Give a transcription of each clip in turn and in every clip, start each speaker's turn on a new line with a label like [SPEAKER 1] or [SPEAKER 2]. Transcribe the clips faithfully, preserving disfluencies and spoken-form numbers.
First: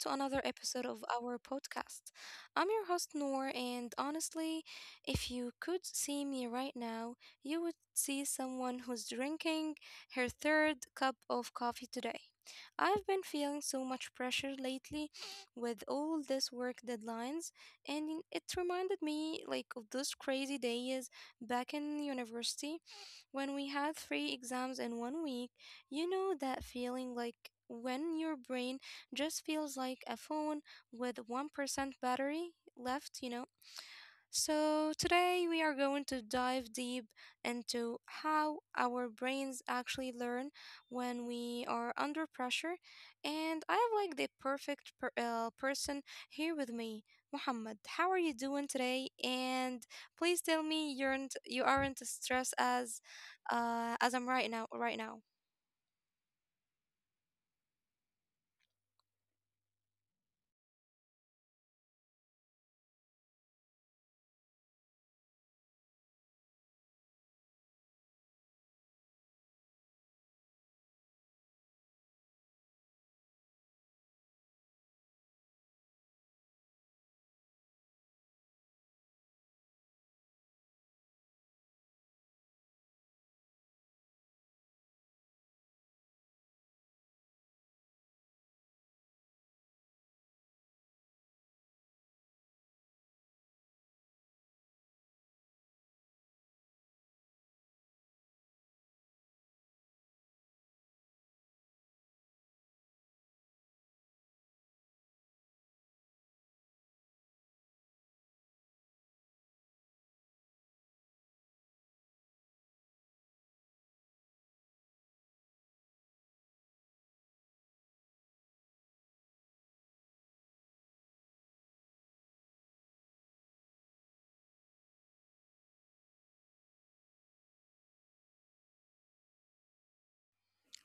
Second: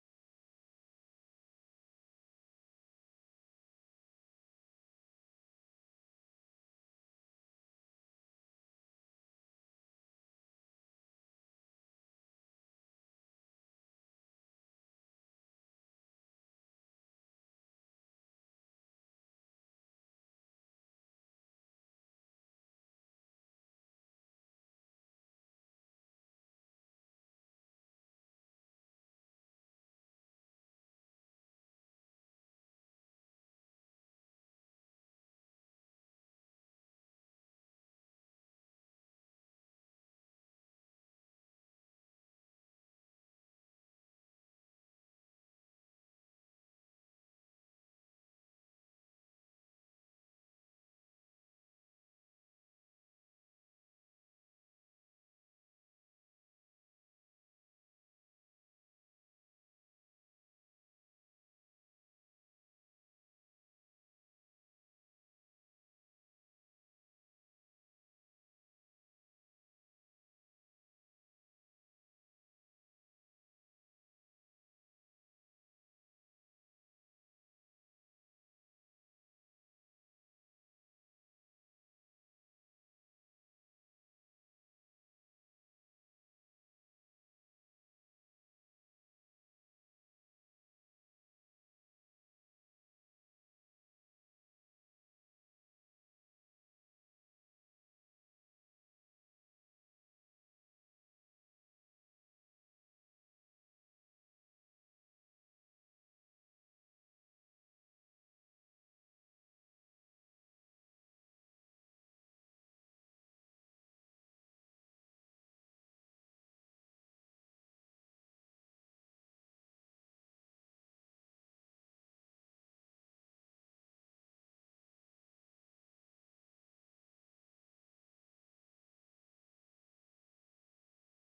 [SPEAKER 1] to another episode of our podcast. I'm your host, Noor, and honestly, if you could see me right now, you would see someone who's drinking her third cup of coffee today. I've been feeling so much pressure lately with all this work deadlines, and it reminded me like of those crazy days back in university when we had three exams in one week. You know that feeling like when your brain just feels like a phone with one percent battery left, you know? So today we are going to dive deep into how our brains actually learn when we are under pressure. And I have like the perfect per- uh, person here with me, Muhammad. How are you doing today? And please tell me you're not you aren't stressed as uh, as I'm right now right now.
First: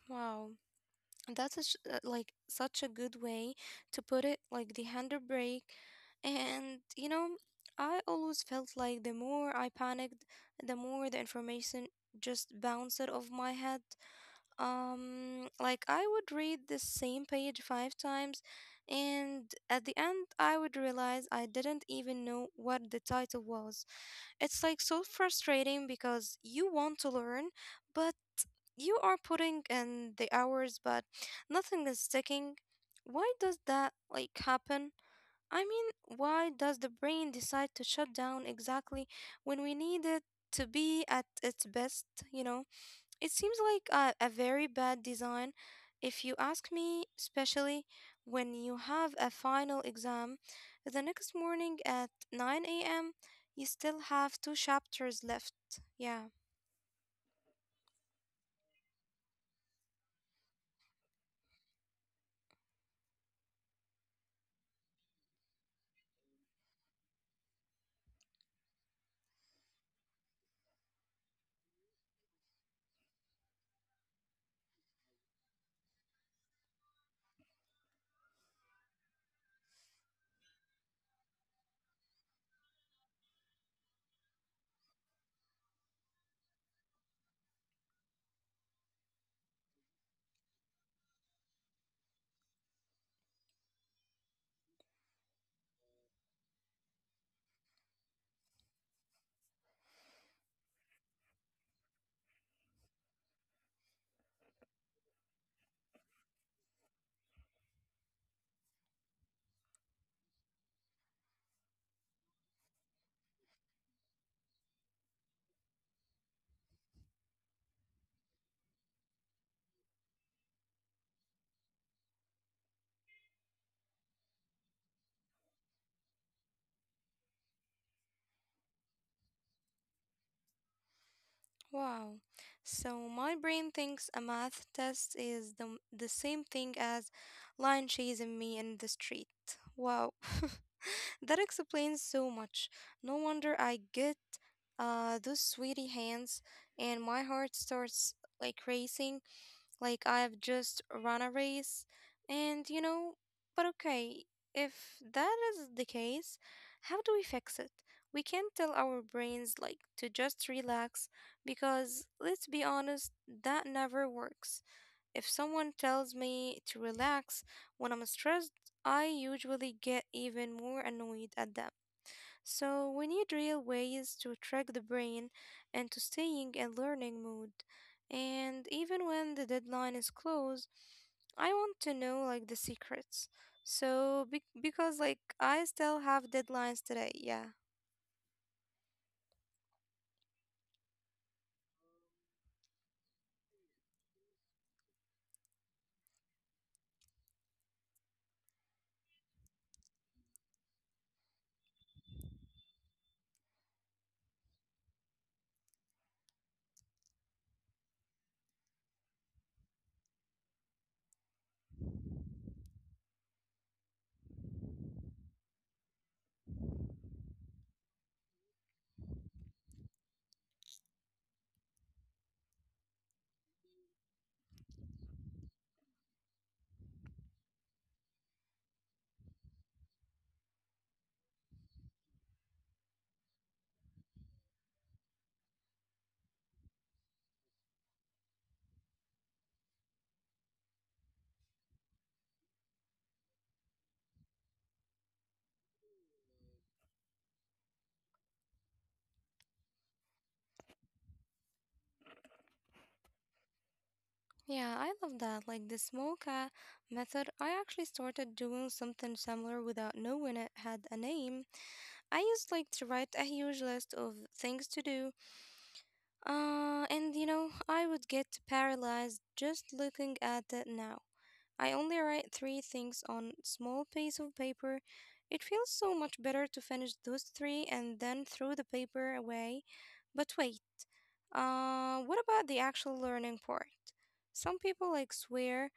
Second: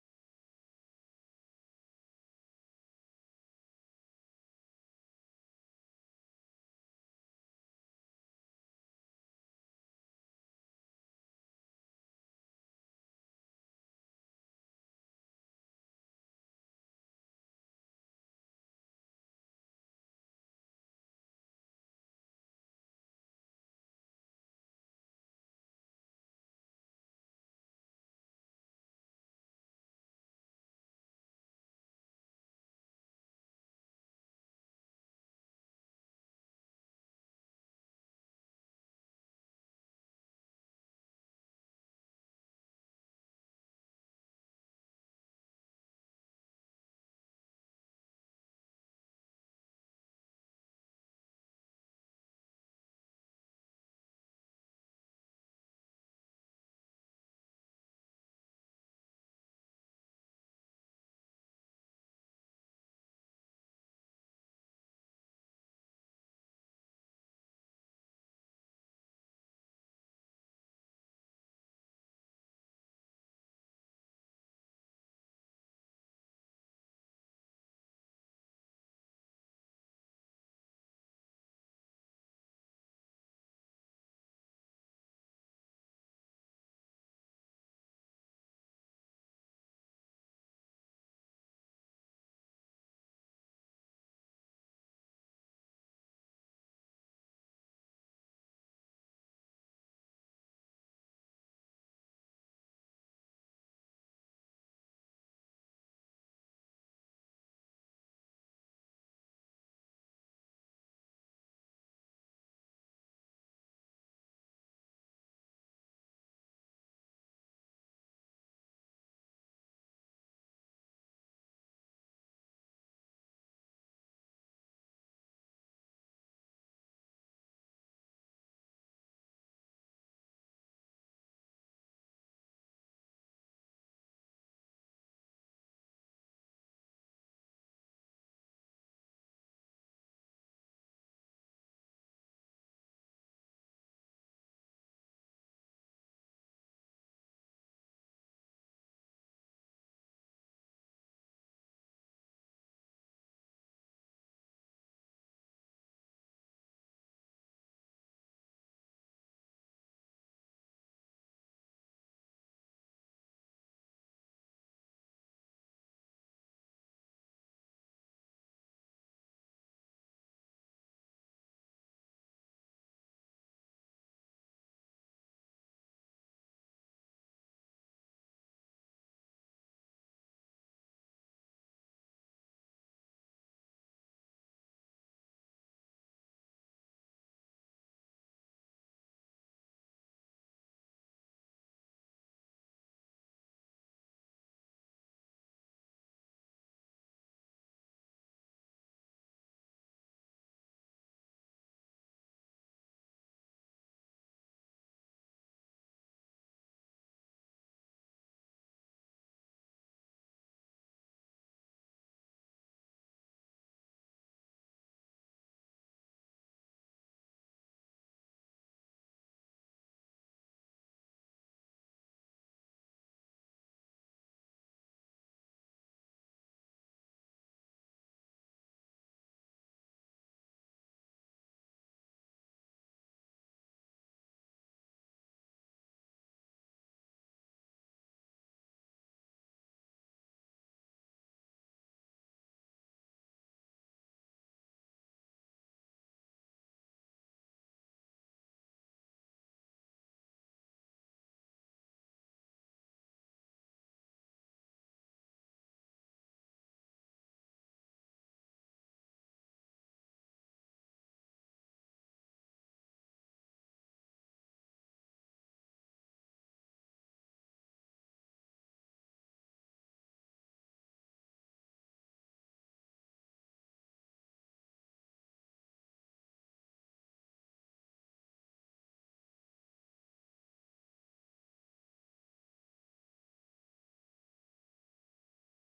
[SPEAKER 1] Wow. That's such, uh, like such a good way to put it, like the handle brake. And you know, I always felt like the more I panicked, the more the information just bounced out of my head. Um, like I would read the same page five times, and at the end, I would realize I didn't even know what the title was. It's like so frustrating because you want to learn, but you are putting in the hours, but nothing is sticking. Why does that like happen? I mean, why does the brain decide to shut down exactly when we need it to be at its best, you know? It seems like a, a very bad design, if you ask me, especially when you have a final exam the next morning at nine a m. You still have two chapters left. Yeah. Wow. So my brain thinks a math test is the, m- the same thing as lion chasing me in the street. Wow. That explains so much. No wonder I get uh those sweaty hands and my heart starts like racing. Like I've just run a race. And you know, but okay, if that is the case, how do we fix it? We can't tell our brains like to just relax because let's be honest, that never works. If someone tells me to relax when I'm stressed, I usually get even more annoyed at them. So we need real ways to track the brain and to staying and learning mood. And even when the deadline is close, I want to know like the secrets. So be- because like I still have deadlines today, yeah. Yeah, I love that. Like the Smoka method, I actually started doing something similar without knowing it had a name. I used like to write a huge list of things to do. Uh, and you know, I would get paralyzed just looking at that now. I only write three things on small piece of paper. It feels so much better to finish those three and then throw the paper away. But wait, uh, what about the actual learning part? Some people like swear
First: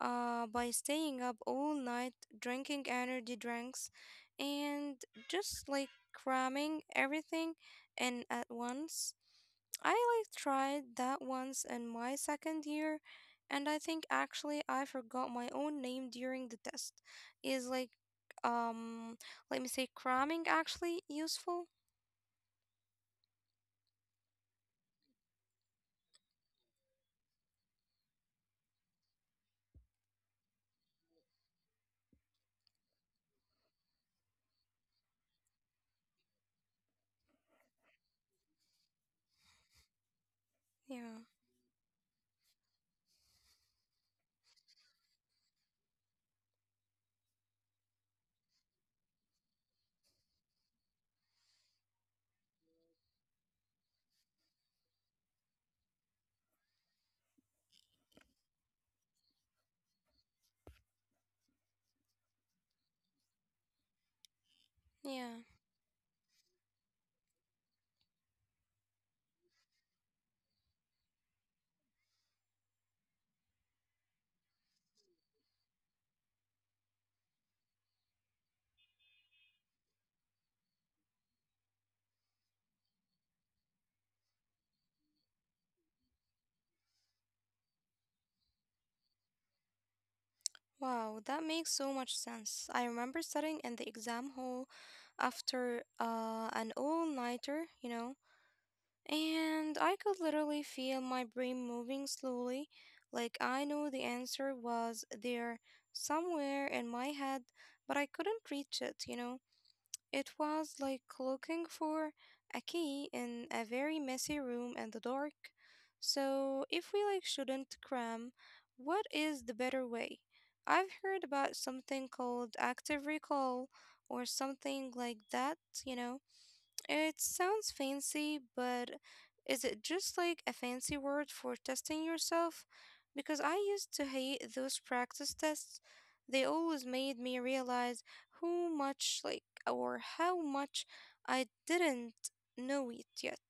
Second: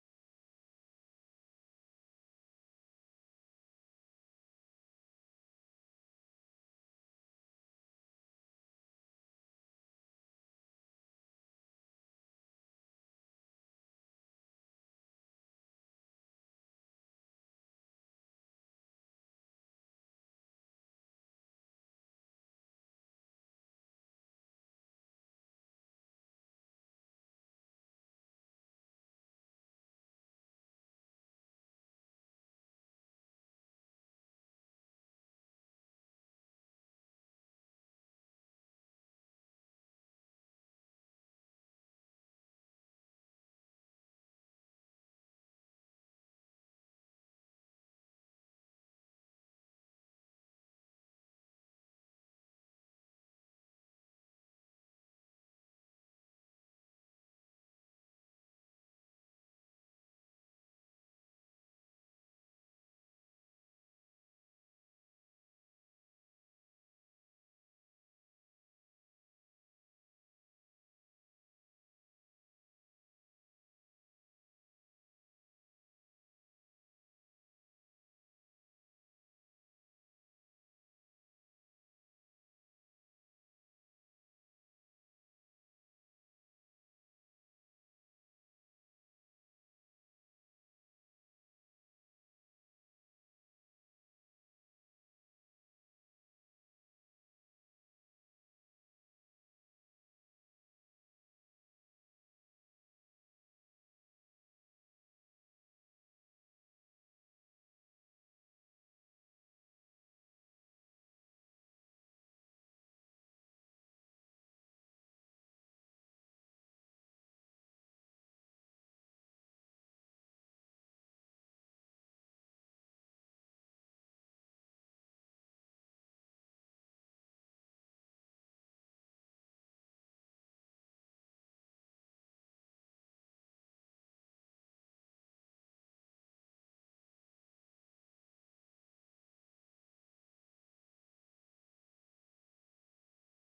[SPEAKER 1] uh, by staying up all night drinking energy drinks and just like cramming everything in at once. I like tried that once in my second year, and I think actually I forgot my own name during the test. Is like, um, let me say, cramming actually useful? Yeah, yeah. Wow, that makes so much sense. I remember sitting in the exam hall after uh, an all nighter, you know. And I could literally feel my brain moving slowly, like I knew the answer was there somewhere in my head, but I couldn't reach it, you know? It was like looking for a key in a very messy room in the dark. So, if we like shouldn't cram, what is the better way? I've heard about something called active recall or something like that, you know? It sounds fancy, but is it just like a fancy word for testing yourself? Because I used to hate those practice tests. They always made me realize how much, like, or how much I didn't know it yet.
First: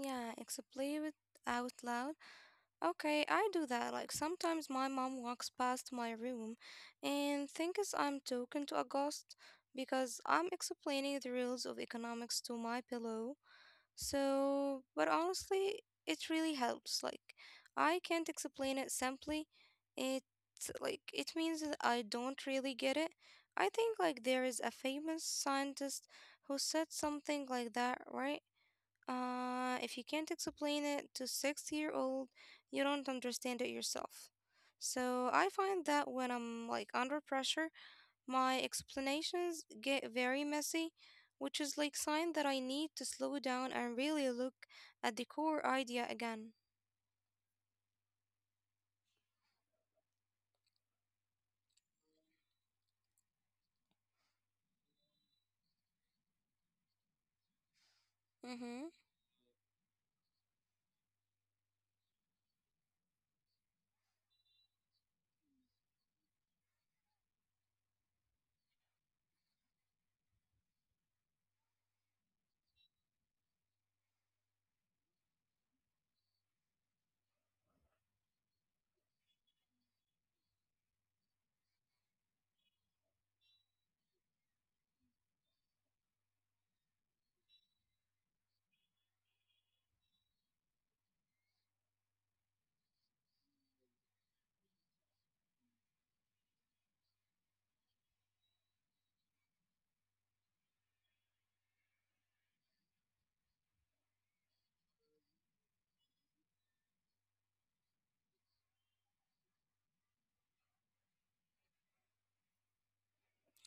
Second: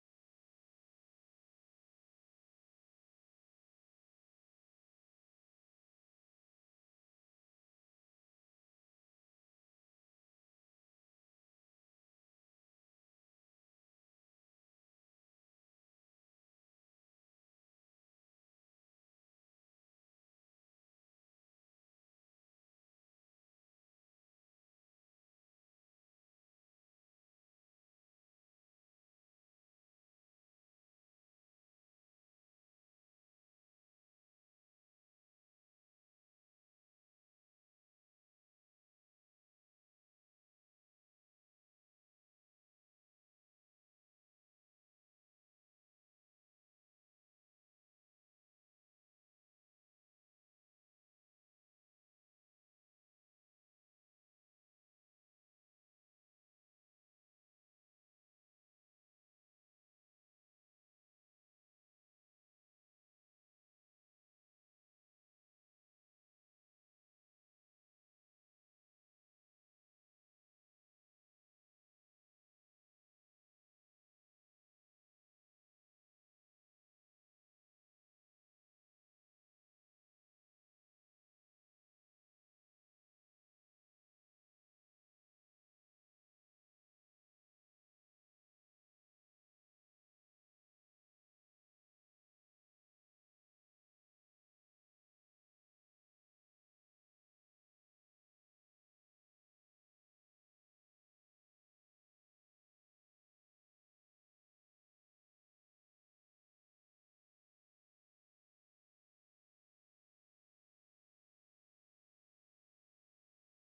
[SPEAKER 1] Yeah, explain it out loud. Okay, I do that. Like sometimes my mom walks past my room and thinks I'm talking to a ghost because I'm explaining the rules of economics to my pillow. So, but honestly, it really helps. Like I can't explain it simply. It's like it means that I don't really get it. I think like there is a famous scientist who said something like that, right? Uh, if you can't explain it to six year old, you don't understand it yourself. So I find that when I'm like under pressure, my explanations get very messy, which is like sign that I need to slow down and really look at the core idea again. Mm-hmm.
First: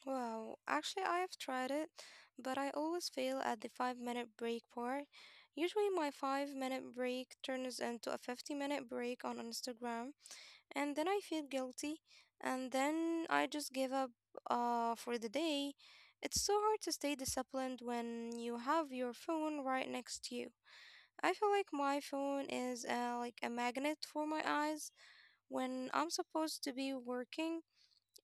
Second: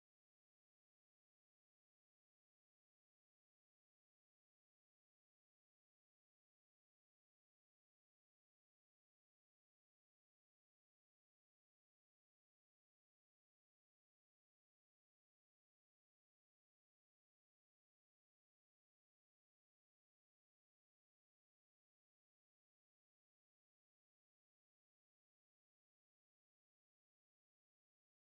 [SPEAKER 1] Wow, actually, I have tried it, but I always fail at the five minute break part. Usually, my five minute break turns into a fifty minute break on Instagram, and then I feel guilty, and then I just give up uh, for the day. It's so hard to stay disciplined when you have your phone right next to you. I feel like my phone is uh, like a magnet for my eyes when I'm supposed to be working.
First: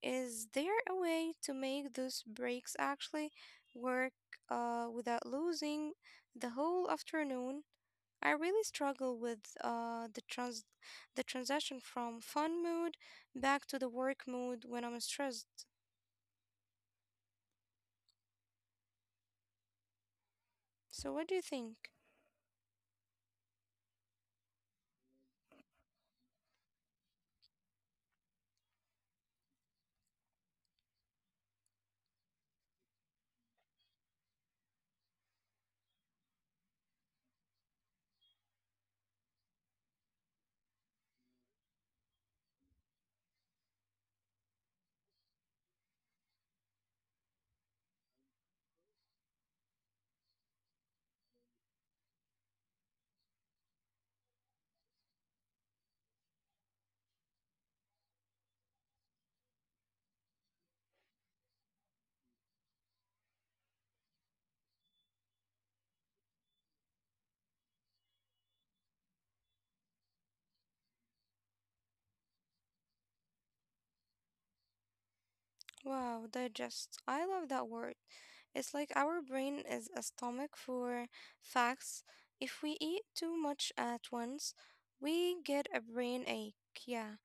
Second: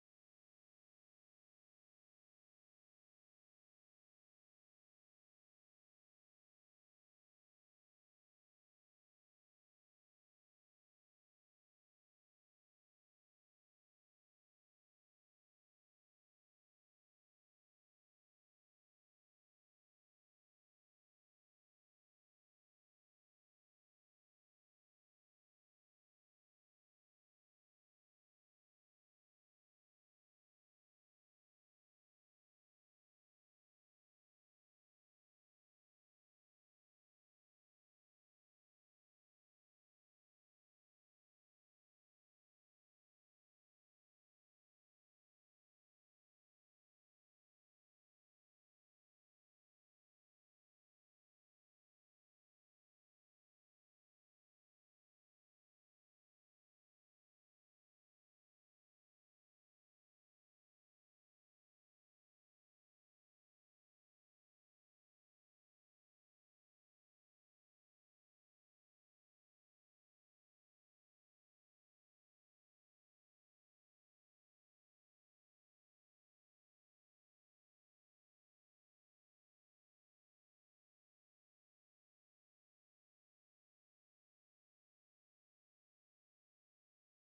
[SPEAKER 1] Is there a way to make those breaks actually work uh, without losing the whole afternoon? I really struggle with uh, the trans the transition from fun mood back to the work mood when I'm stressed. So what do you think? Wow, digest. I love that word. It's like our brain is a stomach for facts. If we eat too much at once, we get a brain ache. Yeah.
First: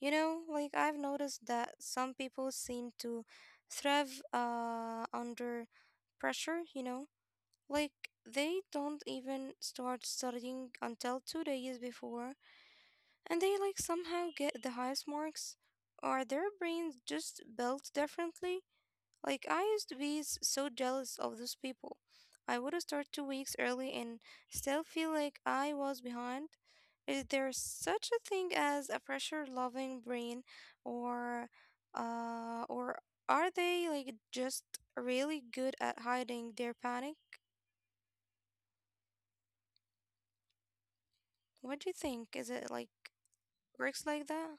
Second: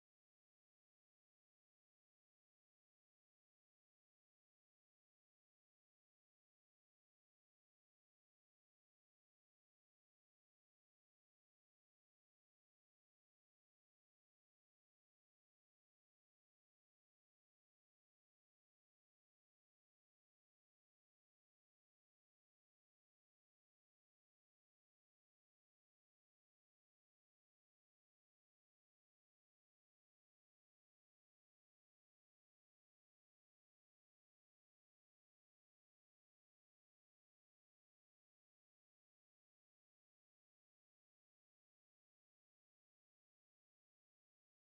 [SPEAKER 1] You know, like I've noticed that some people seem to thrive uh, under pressure, you know, like, they don't even start studying until two days before, and they like somehow get the highest marks. Are their brains just built differently? Like, I used to be s- so jealous of those people. I would start two weeks early and still feel like I was behind. Is there such a thing as a pressure loving brain, or, uh, or are they like just really good at hiding their panic? What do you think? Is it like works like that?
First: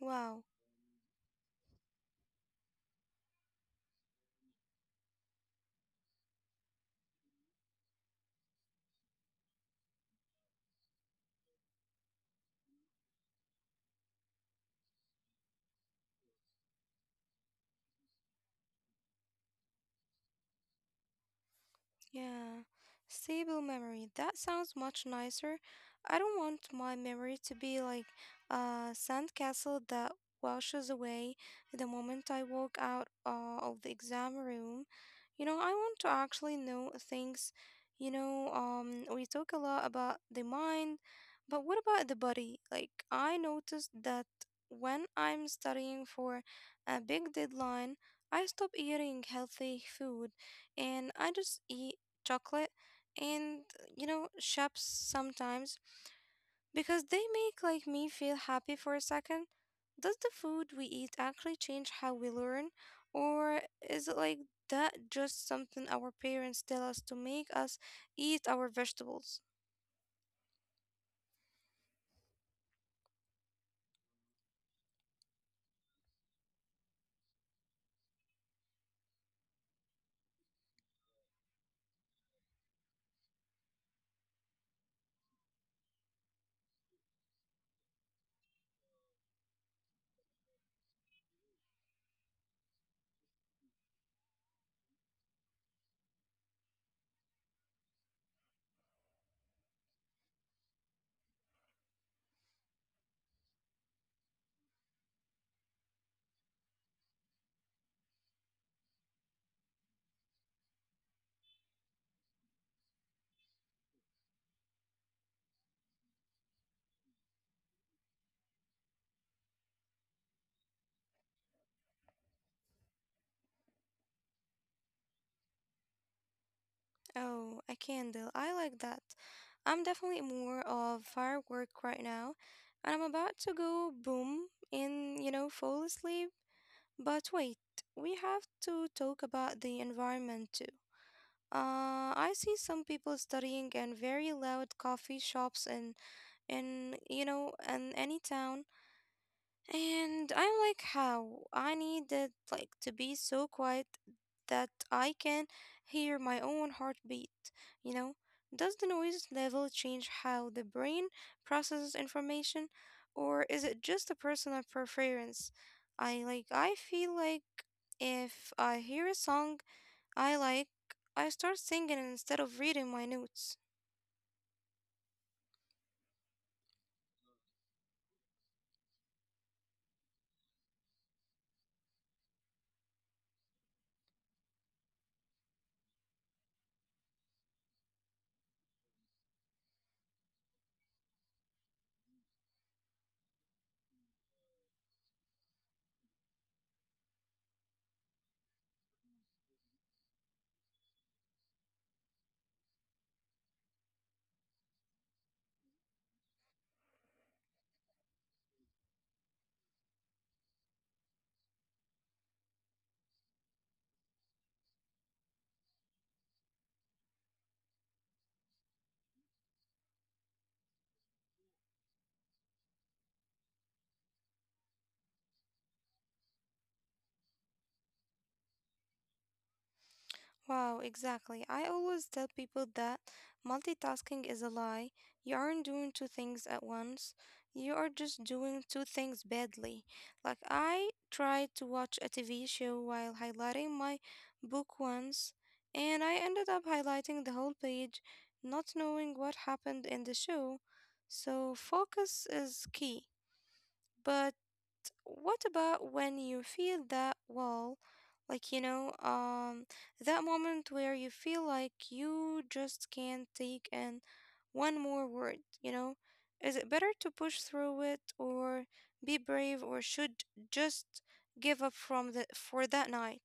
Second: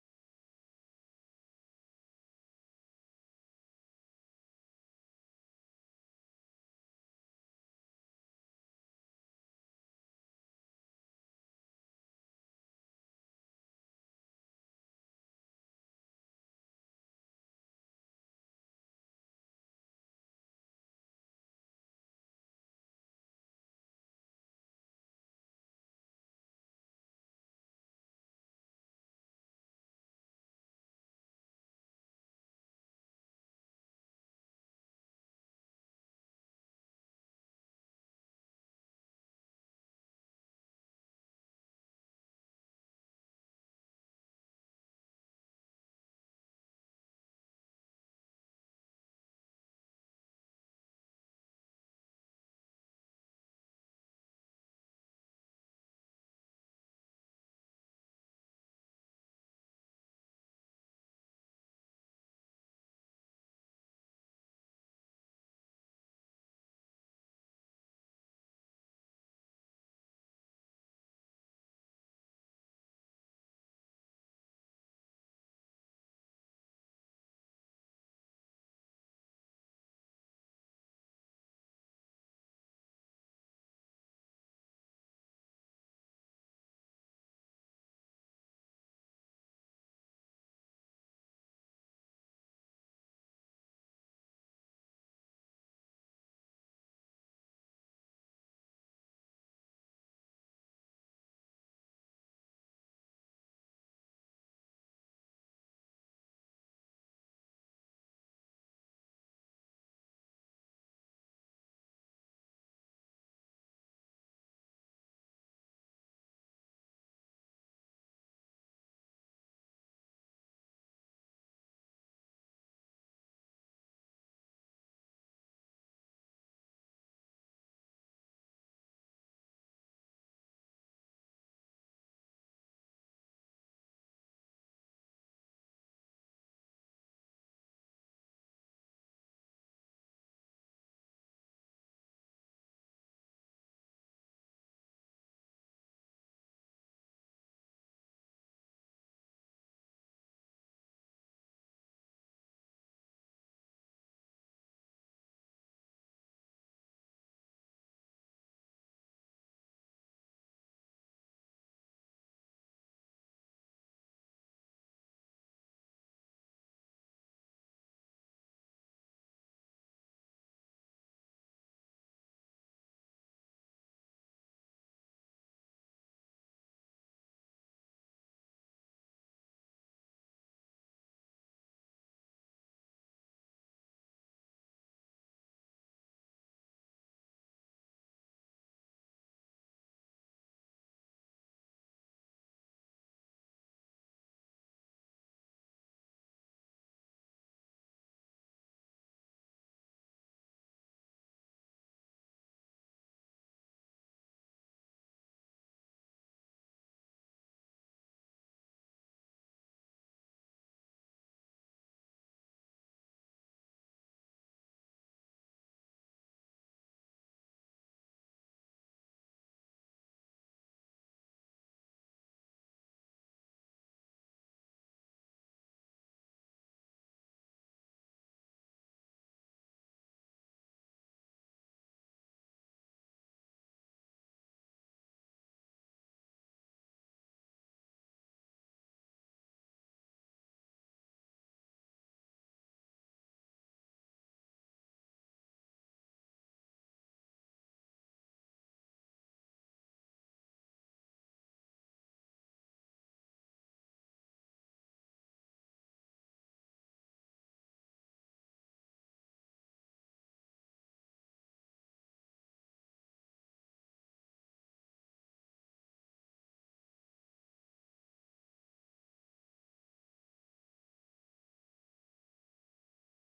[SPEAKER 1] Wow. Yeah, stable memory. That sounds much nicer. I don't want my memory to be like a sandcastle that washes away the moment I walk out uh, of the exam room. You know, I want to actually know things. You know, um, we talk a lot about the mind, but what about the body? Like, I noticed that when I'm studying for a big deadline, I stop eating healthy food and I just eat chocolate and you know shops sometimes because they make like me feel happy for a second. Does the food we eat actually change how we learn, or is it like that just something our parents tell us to make us eat our vegetables? Oh, a candle, I like that. I'm definitely more of firework right now, and I'm about to go boom and you know fall asleep. But wait, we have to talk about the environment too. Uh, I see some people studying in very loud coffee shops in, in you know, in any town, and I'm like, how? I need it like to be so quiet that I can hear my own heartbeat. You know, does the noise level change how the brain processes information, or is it just a personal preference? I like. I feel like if I hear a song I like I start singing instead of reading my notes. Wow, exactly. I always tell people that multitasking is a lie. You aren't doing two things at once. You are just doing two things badly. Like I tried to watch a T V show while highlighting my book once, and I ended up highlighting the whole page, not knowing what happened in the show. So focus is key. But what about when you feel that wall? Like, you know, um, that moment where you feel like you just can't take in one more word, you know? Is it better to push through it or be brave or should just give up from the for that night?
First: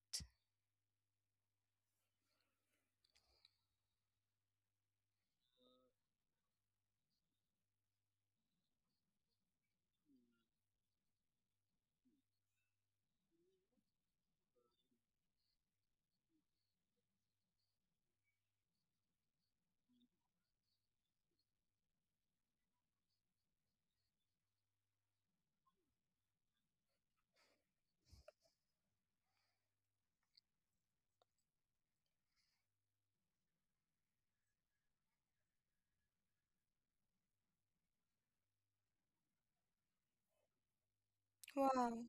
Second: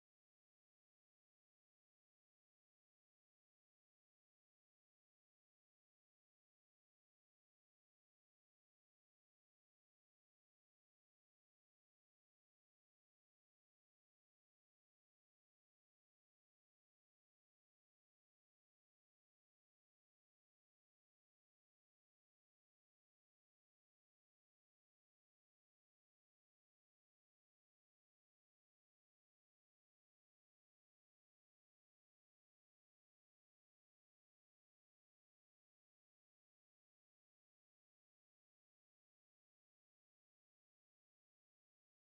[SPEAKER 1] Wow.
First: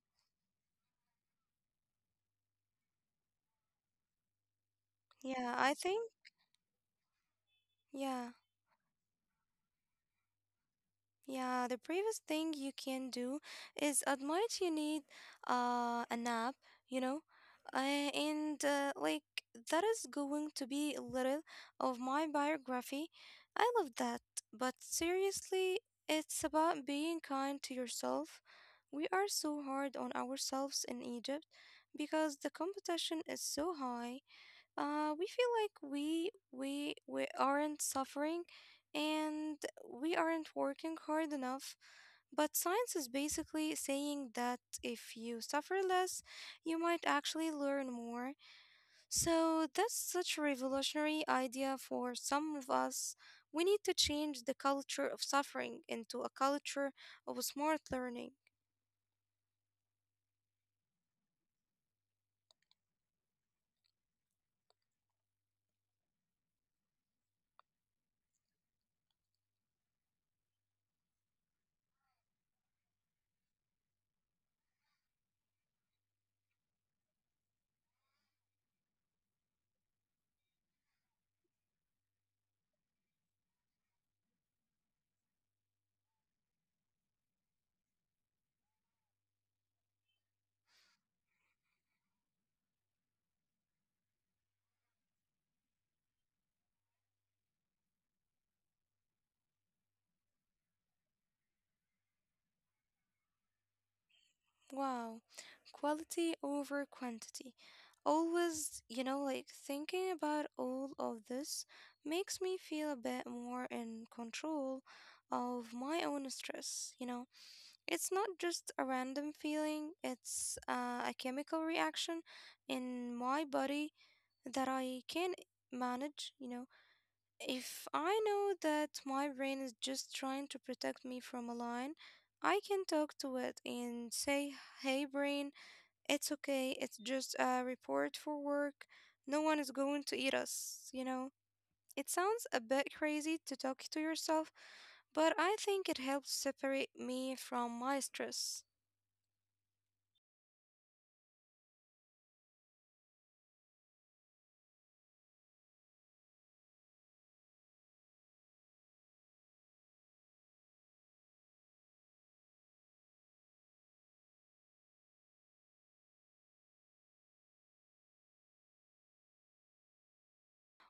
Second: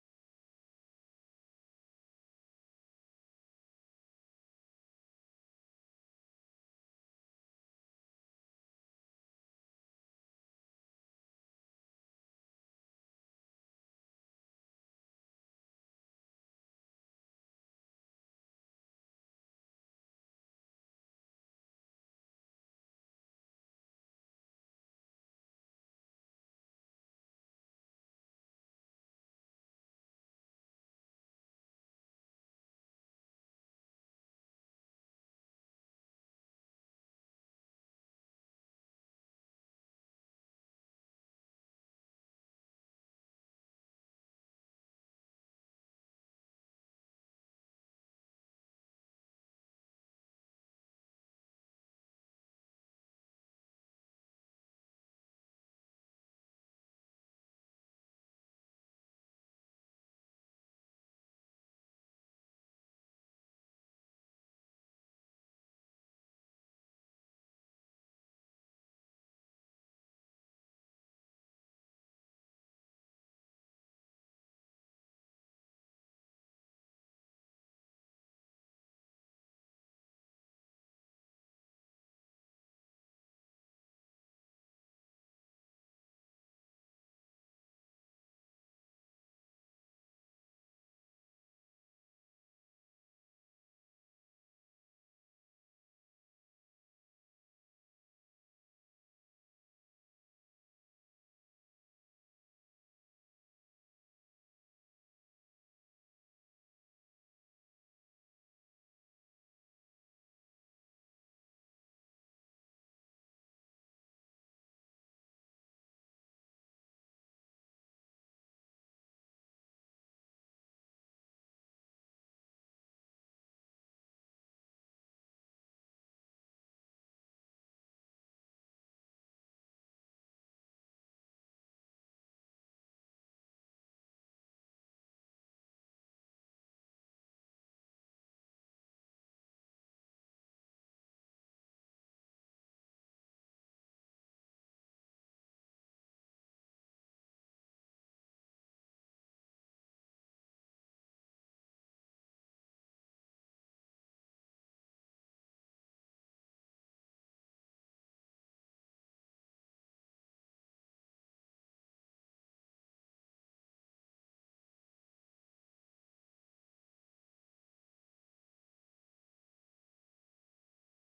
[SPEAKER 1] Yeah, I think yeah. yeah, the previous thing you can do is admit you need uh, a nap, you know, uh, and uh, like that is going to be a little of my biography. I love that, but seriously, it's about being kind to yourself. We are so hard on ourselves in Egypt because the competition is so high, uh, we feel like we we we aren't suffering and we aren't working hard enough, but science is basically saying that if you suffer less you might actually learn more. So that's such a revolutionary idea for some of us. We need to change the culture of suffering into a culture of smart learning. Wow. Quality over quantity. Always, you know, like thinking about all of this makes me feel a bit more in control of my own stress, you know. It's not just a random feeling, it's uh, a chemical reaction in my body that I can manage, you know. If I know that my brain is just trying to protect me from a lion, I can talk to it and say, hey, brain, it's okay. It's just a report for work. No one is going to eat us, you know? It sounds a bit crazy to talk to yourself, but I think it helps separate me from my stress.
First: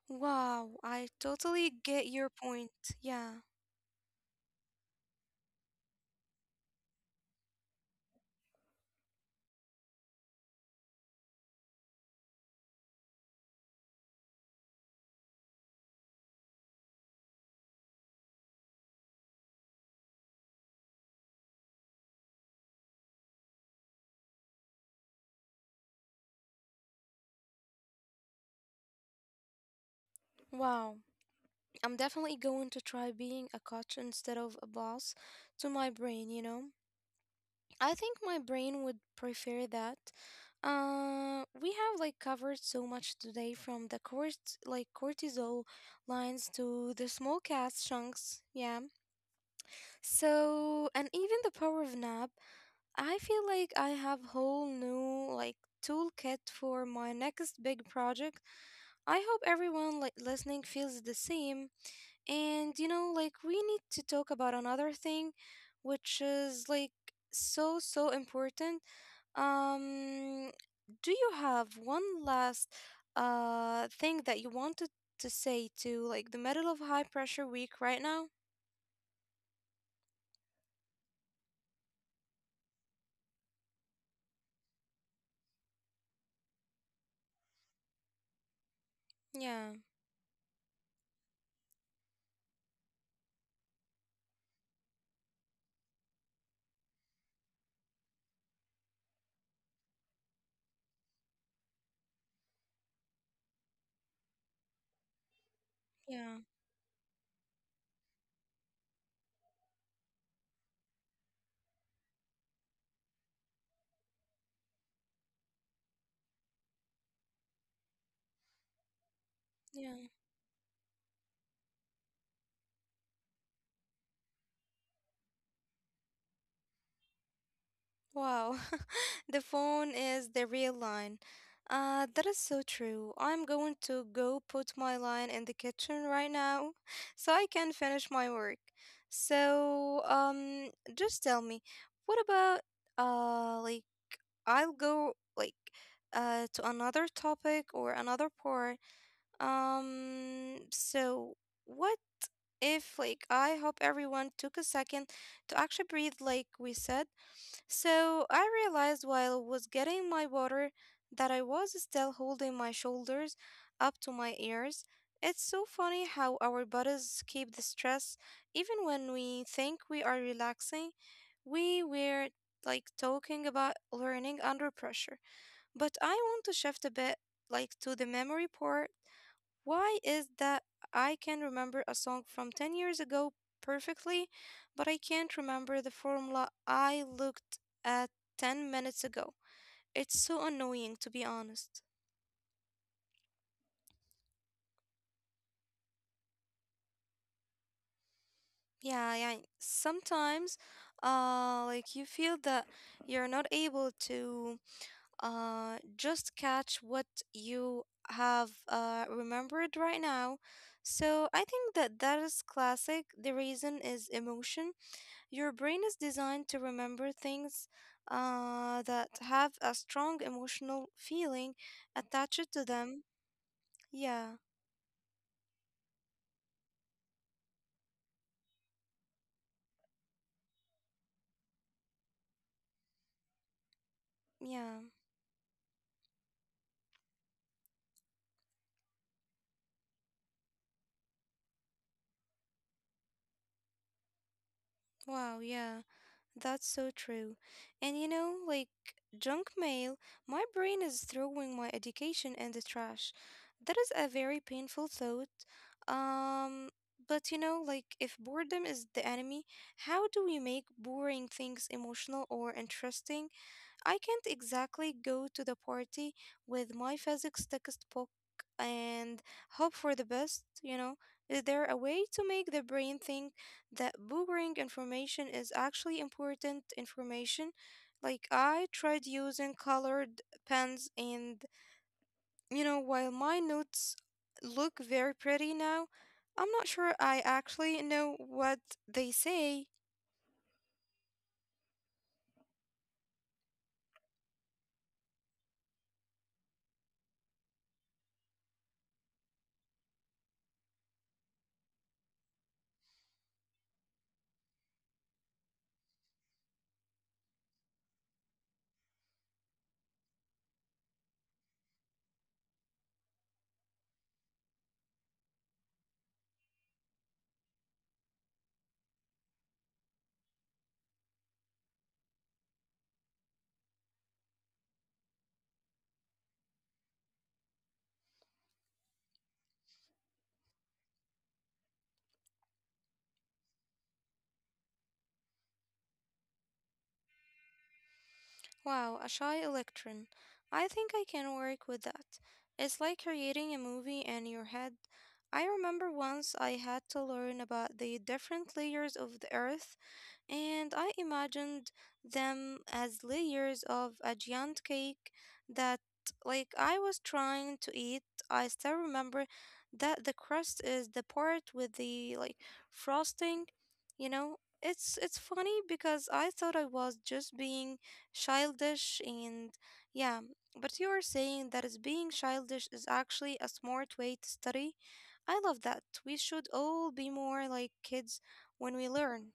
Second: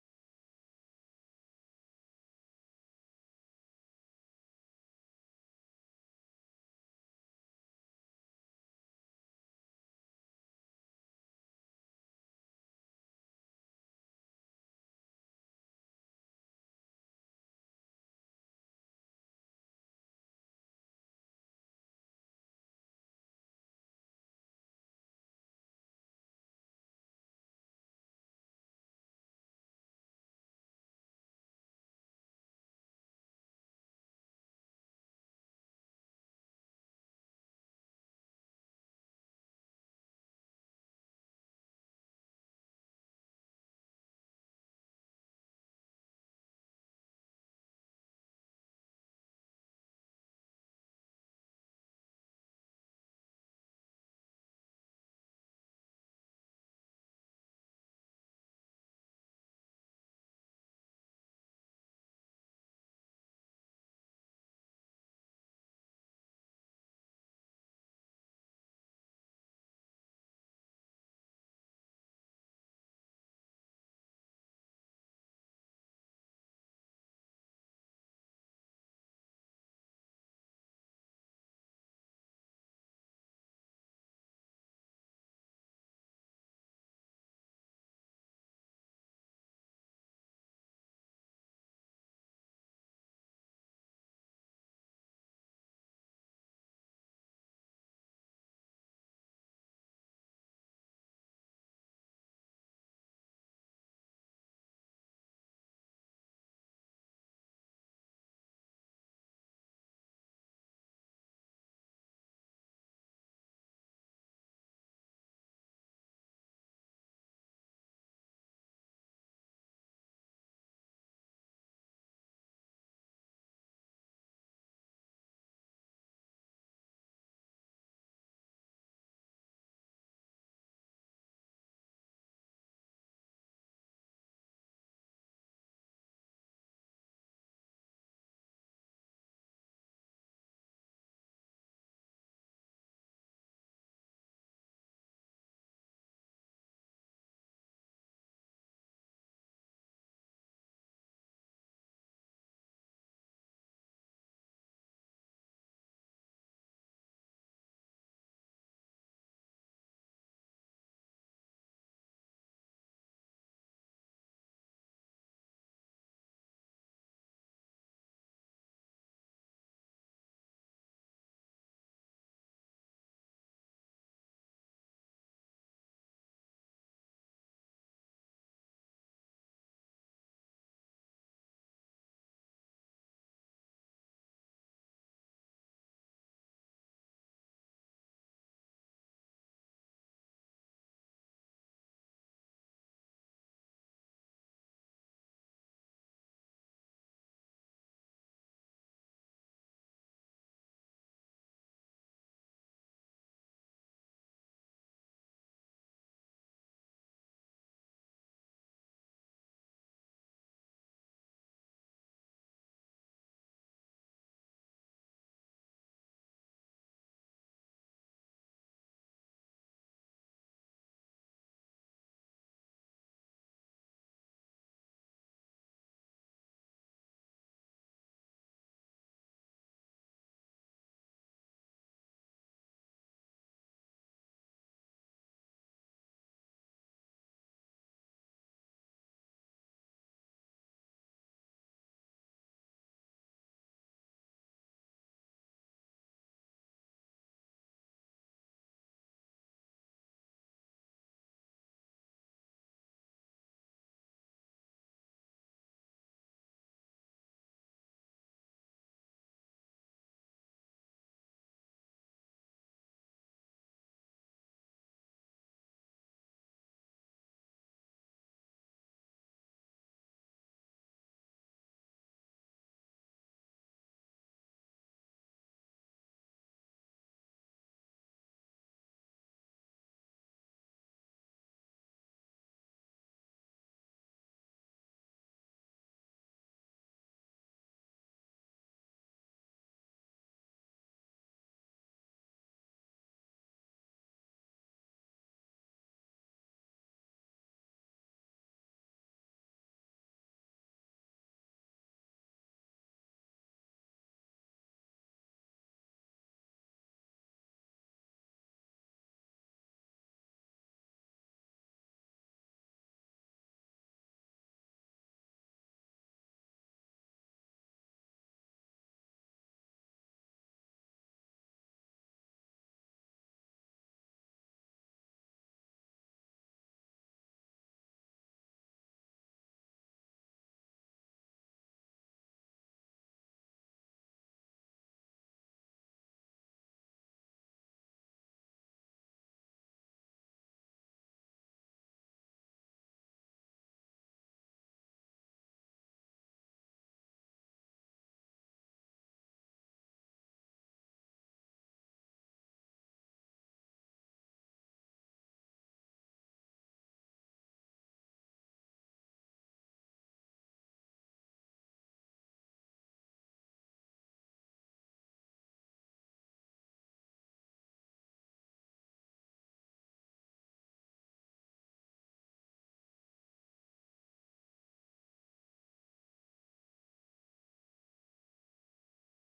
[SPEAKER 1] Wow, I totally get your point. Yeah. Wow. I'm definitely going to try being a coach instead of a boss to my brain, you know? I think my brain would prefer that. Uh, we have like covered so much today from the court like cortisol lines to the small cast chunks, yeah. So, and even the power of nap, I feel like I have whole new like toolkit for my next big project. I hope everyone like listening feels the same. And you know, like we need to talk about another thing which is like so so important. Um do you have one last uh thing that you wanted to say to like the middle of high pressure week right now? Yeah. Yeah. Yeah. Wow, the phone is the real line. Uh, that is so true. I'm going to go put my line in the kitchen right now so I can finish my work. So, um, just tell me, what about, uh, like, I'll go, like, uh, to another topic or another part. Um, so what if, like, I hope everyone took a second to actually breathe, like we said. So I realized while I was getting my water that I was still holding my shoulders up to my ears. It's so funny how our bodies keep the stress even when we think we are relaxing. We were like talking about learning under pressure, but I want to shift a bit like to the memory part. Why is that I can remember a song from ten years ago perfectly, but I can't remember the formula I looked at ten minutes ago? It's so annoying, to be honest. Yeah, yeah. Sometimes, uh, like you feel that you're not able to uh just catch what you have uh remembered right now. So I think that that is classic. The reason is emotion. Your brain is designed to remember things uh, that have a strong emotional feeling attached to them. Yeah, yeah. Wow, yeah. That's so true. And you know, like junk mail, my brain is throwing my education in the trash. That is a very painful thought. Um, but you know, like if boredom is the enemy, how do we make boring things emotional or interesting? I can't exactly go to the party with my physics textbook and hope for the best, you know? Is there a way to make the brain think that boogering information is actually important information? Like, I tried using colored pens, and, you know, while my notes look very pretty now, I'm not sure I actually know what they say. Wow, a shy electron. I think I can work with that. It's like creating a movie in your head. I remember once I had to learn about the different layers of the earth and I imagined them as layers of a giant cake that, like, I was trying to eat. I still remember that the crust is the part with the like frosting. You know, it's it's funny because I thought I was just being childish, and yeah. But you are saying that is being childish is actually a smart way to study. I love that. We should all be more like kids when we learn.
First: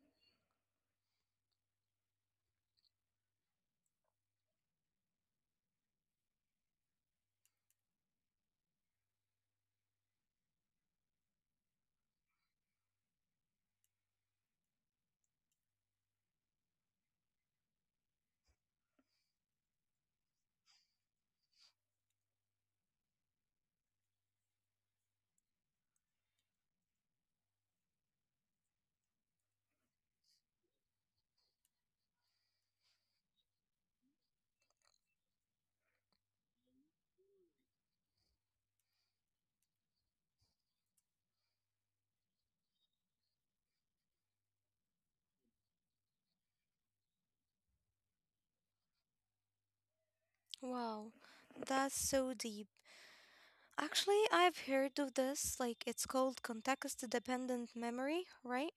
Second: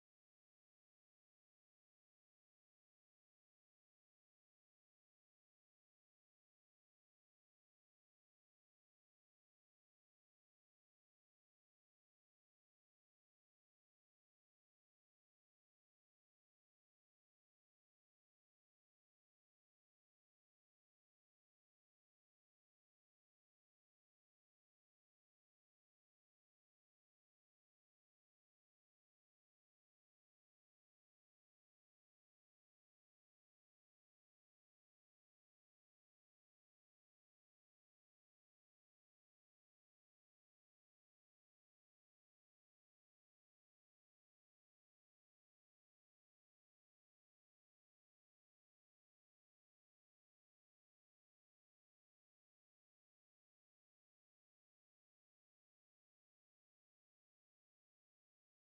[SPEAKER 1] Wow, that's so deep. Actually, I've heard of this, like it's called context dependent memory, right?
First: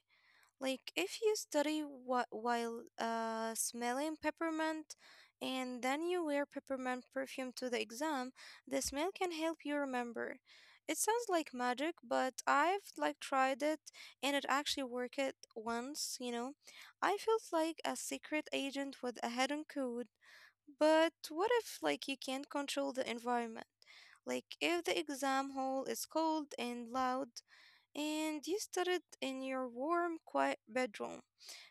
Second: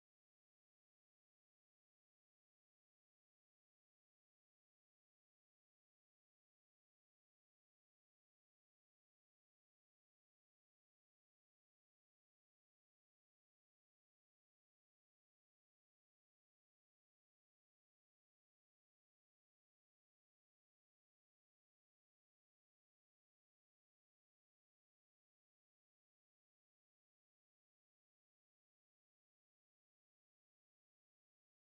[SPEAKER 1] Like if you study what while uh, smelling peppermint and then you wear peppermint perfume to the exam, the smell can help you remember. It sounds like magic, but I've like tried it and it actually worked it once, you know. I felt like a secret agent with a hidden code. But what if, like, you can't control the environment? Like, if the exam hall is cold and loud, and you studied in your warm, quiet bedroom.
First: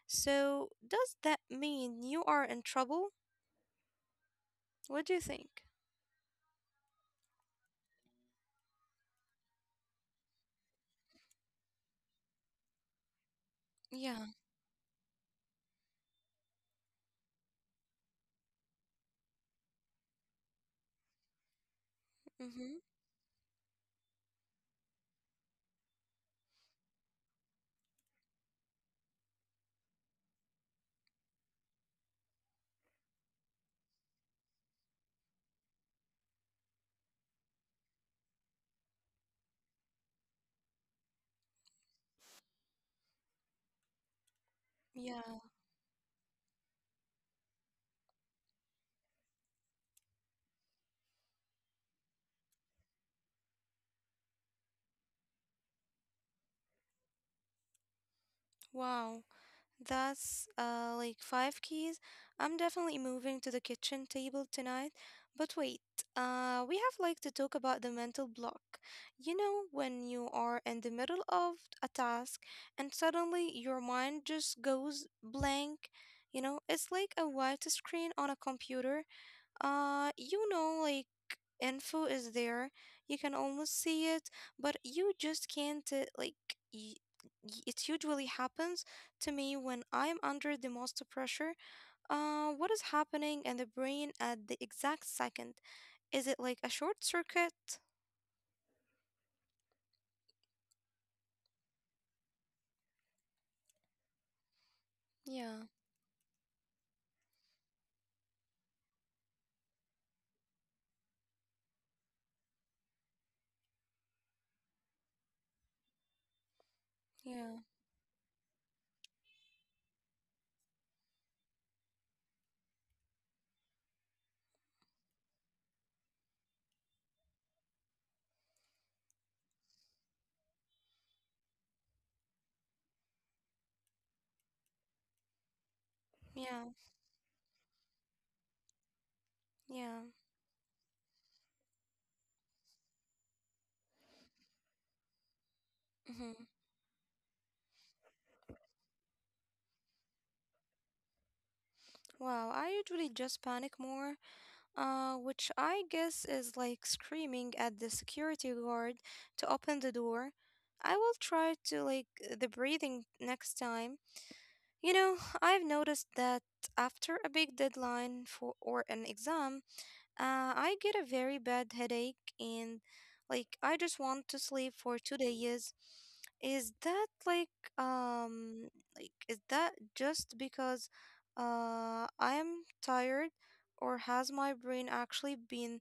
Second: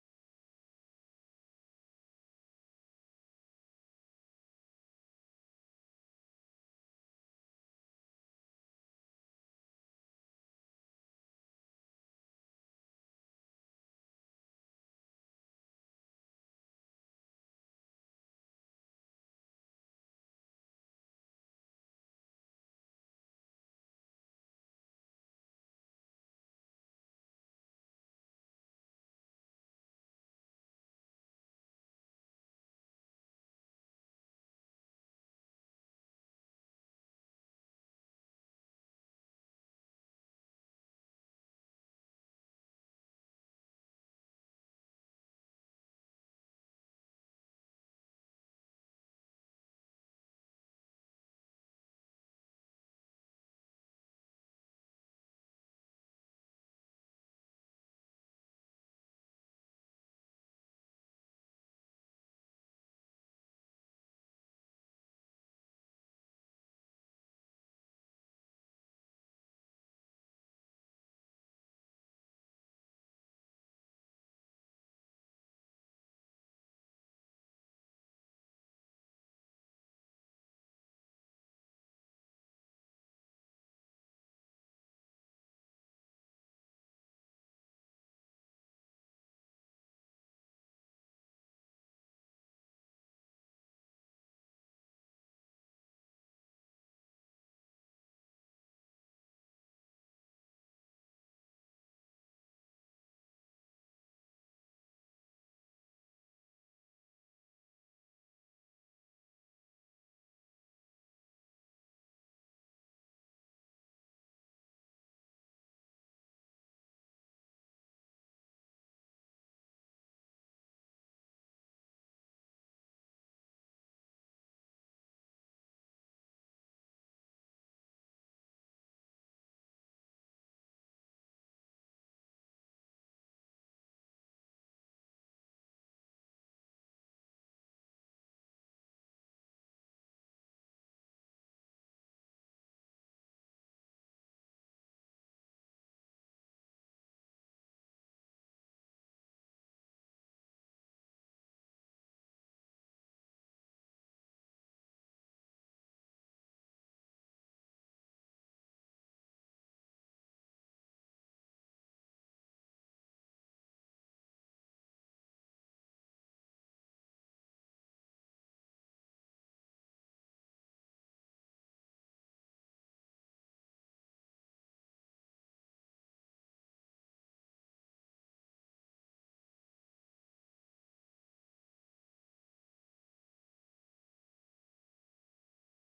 [SPEAKER 1] So, does that mean you are in trouble? What do you think? Yeah. Mm-hmm. Yeah. Wow. That's uh, like five keys. I'm definitely moving to the kitchen table tonight. But wait, uh, we have like to talk about the mental block. You know, when you are in the middle of a task and suddenly your mind just goes blank. You know, it's like a white screen on a computer uh, you know, like info is there. You can almost see it, but you just can't uh, like y y- it usually happens to me when I'm under the most pressure. Uh, what is happening in the brain at the exact second? Is it like a short circuit? Yeah, yeah, yeah, yeah. Mm-hmm. Wow, I usually just panic more. Uh, which I guess is like screaming at the security guard to open the door. I will try to like the breathing next time. You know, I've noticed that after a big deadline for or an exam, uh, I get a very bad headache and like I just want to sleep for two days. Is that like um like is that just because uh I'm tired or has my brain actually been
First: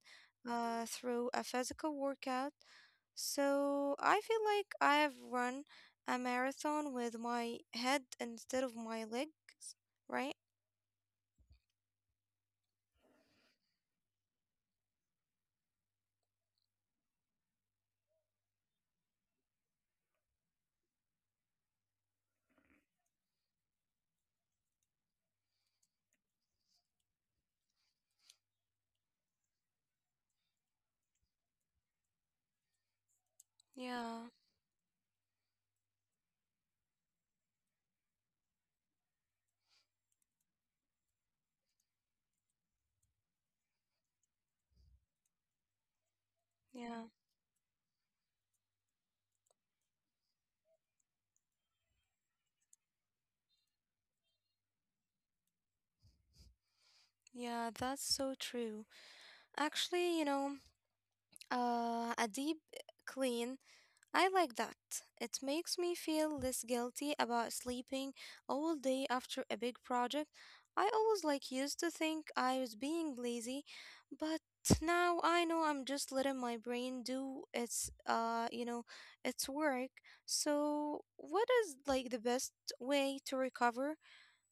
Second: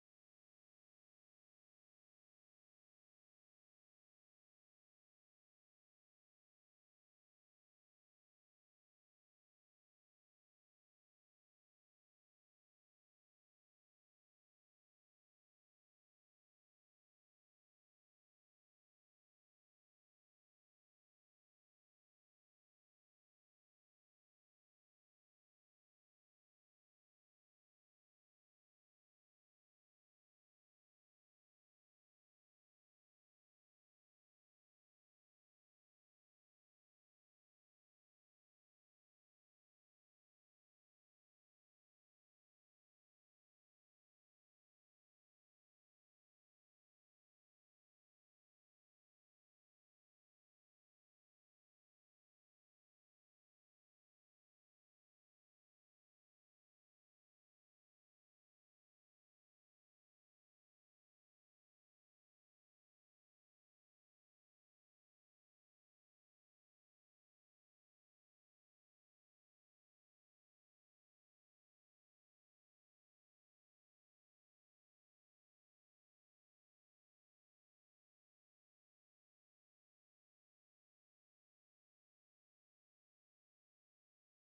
[SPEAKER 1] uh through a physical workout? So I feel like I have run a marathon with my head instead of my legs, right? Yeah, yeah, yeah, that's so true. Actually, you know, uh, a deep clean, I like that. It makes me feel less guilty about sleeping all day after a big project. I always like used to think I was being lazy, but now I know I'm just letting my brain do its uh, you know, its work. So, what is like the best way to recover?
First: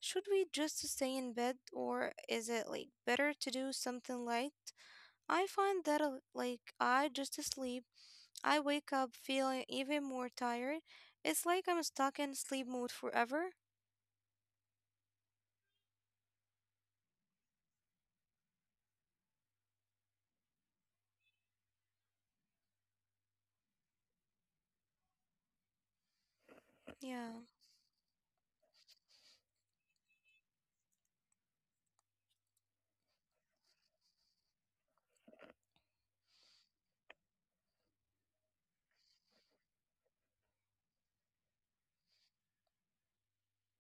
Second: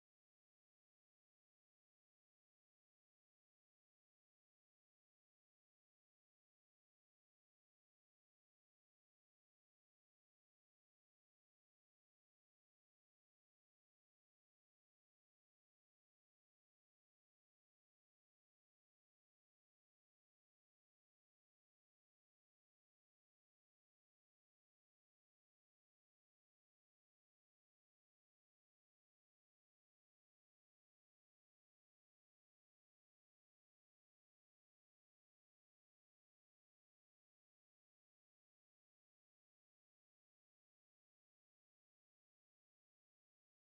[SPEAKER 1] Should we just stay in bed or is it like better to do something light? I find that uh, like I just sleep. I wake up feeling even more tired. It's like I'm stuck in sleep mode forever. Yeah,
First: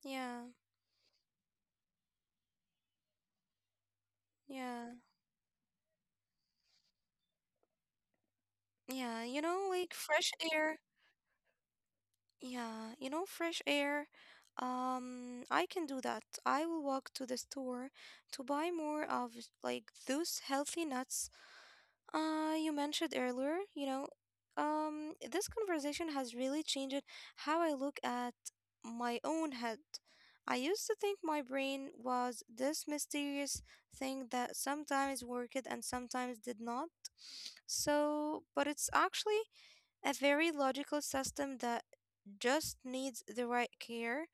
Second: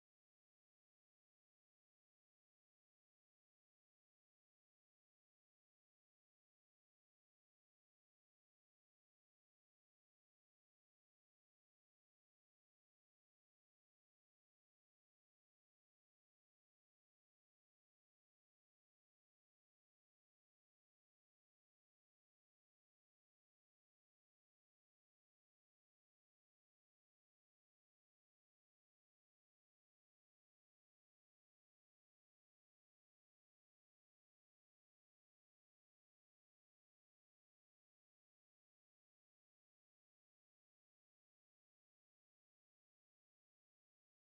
[SPEAKER 1] yeah, yeah, yeah. You know, like fresh air. Yeah, you know, fresh air. Um, I can do that. I will walk to the store to buy more of like those healthy nuts Uh, you mentioned earlier, you know. Um, this conversation has really changed how I look at my own head. I used to think my brain was this mysterious thing that sometimes worked and sometimes did not. So, but it's actually a very logical system that just needs the right care.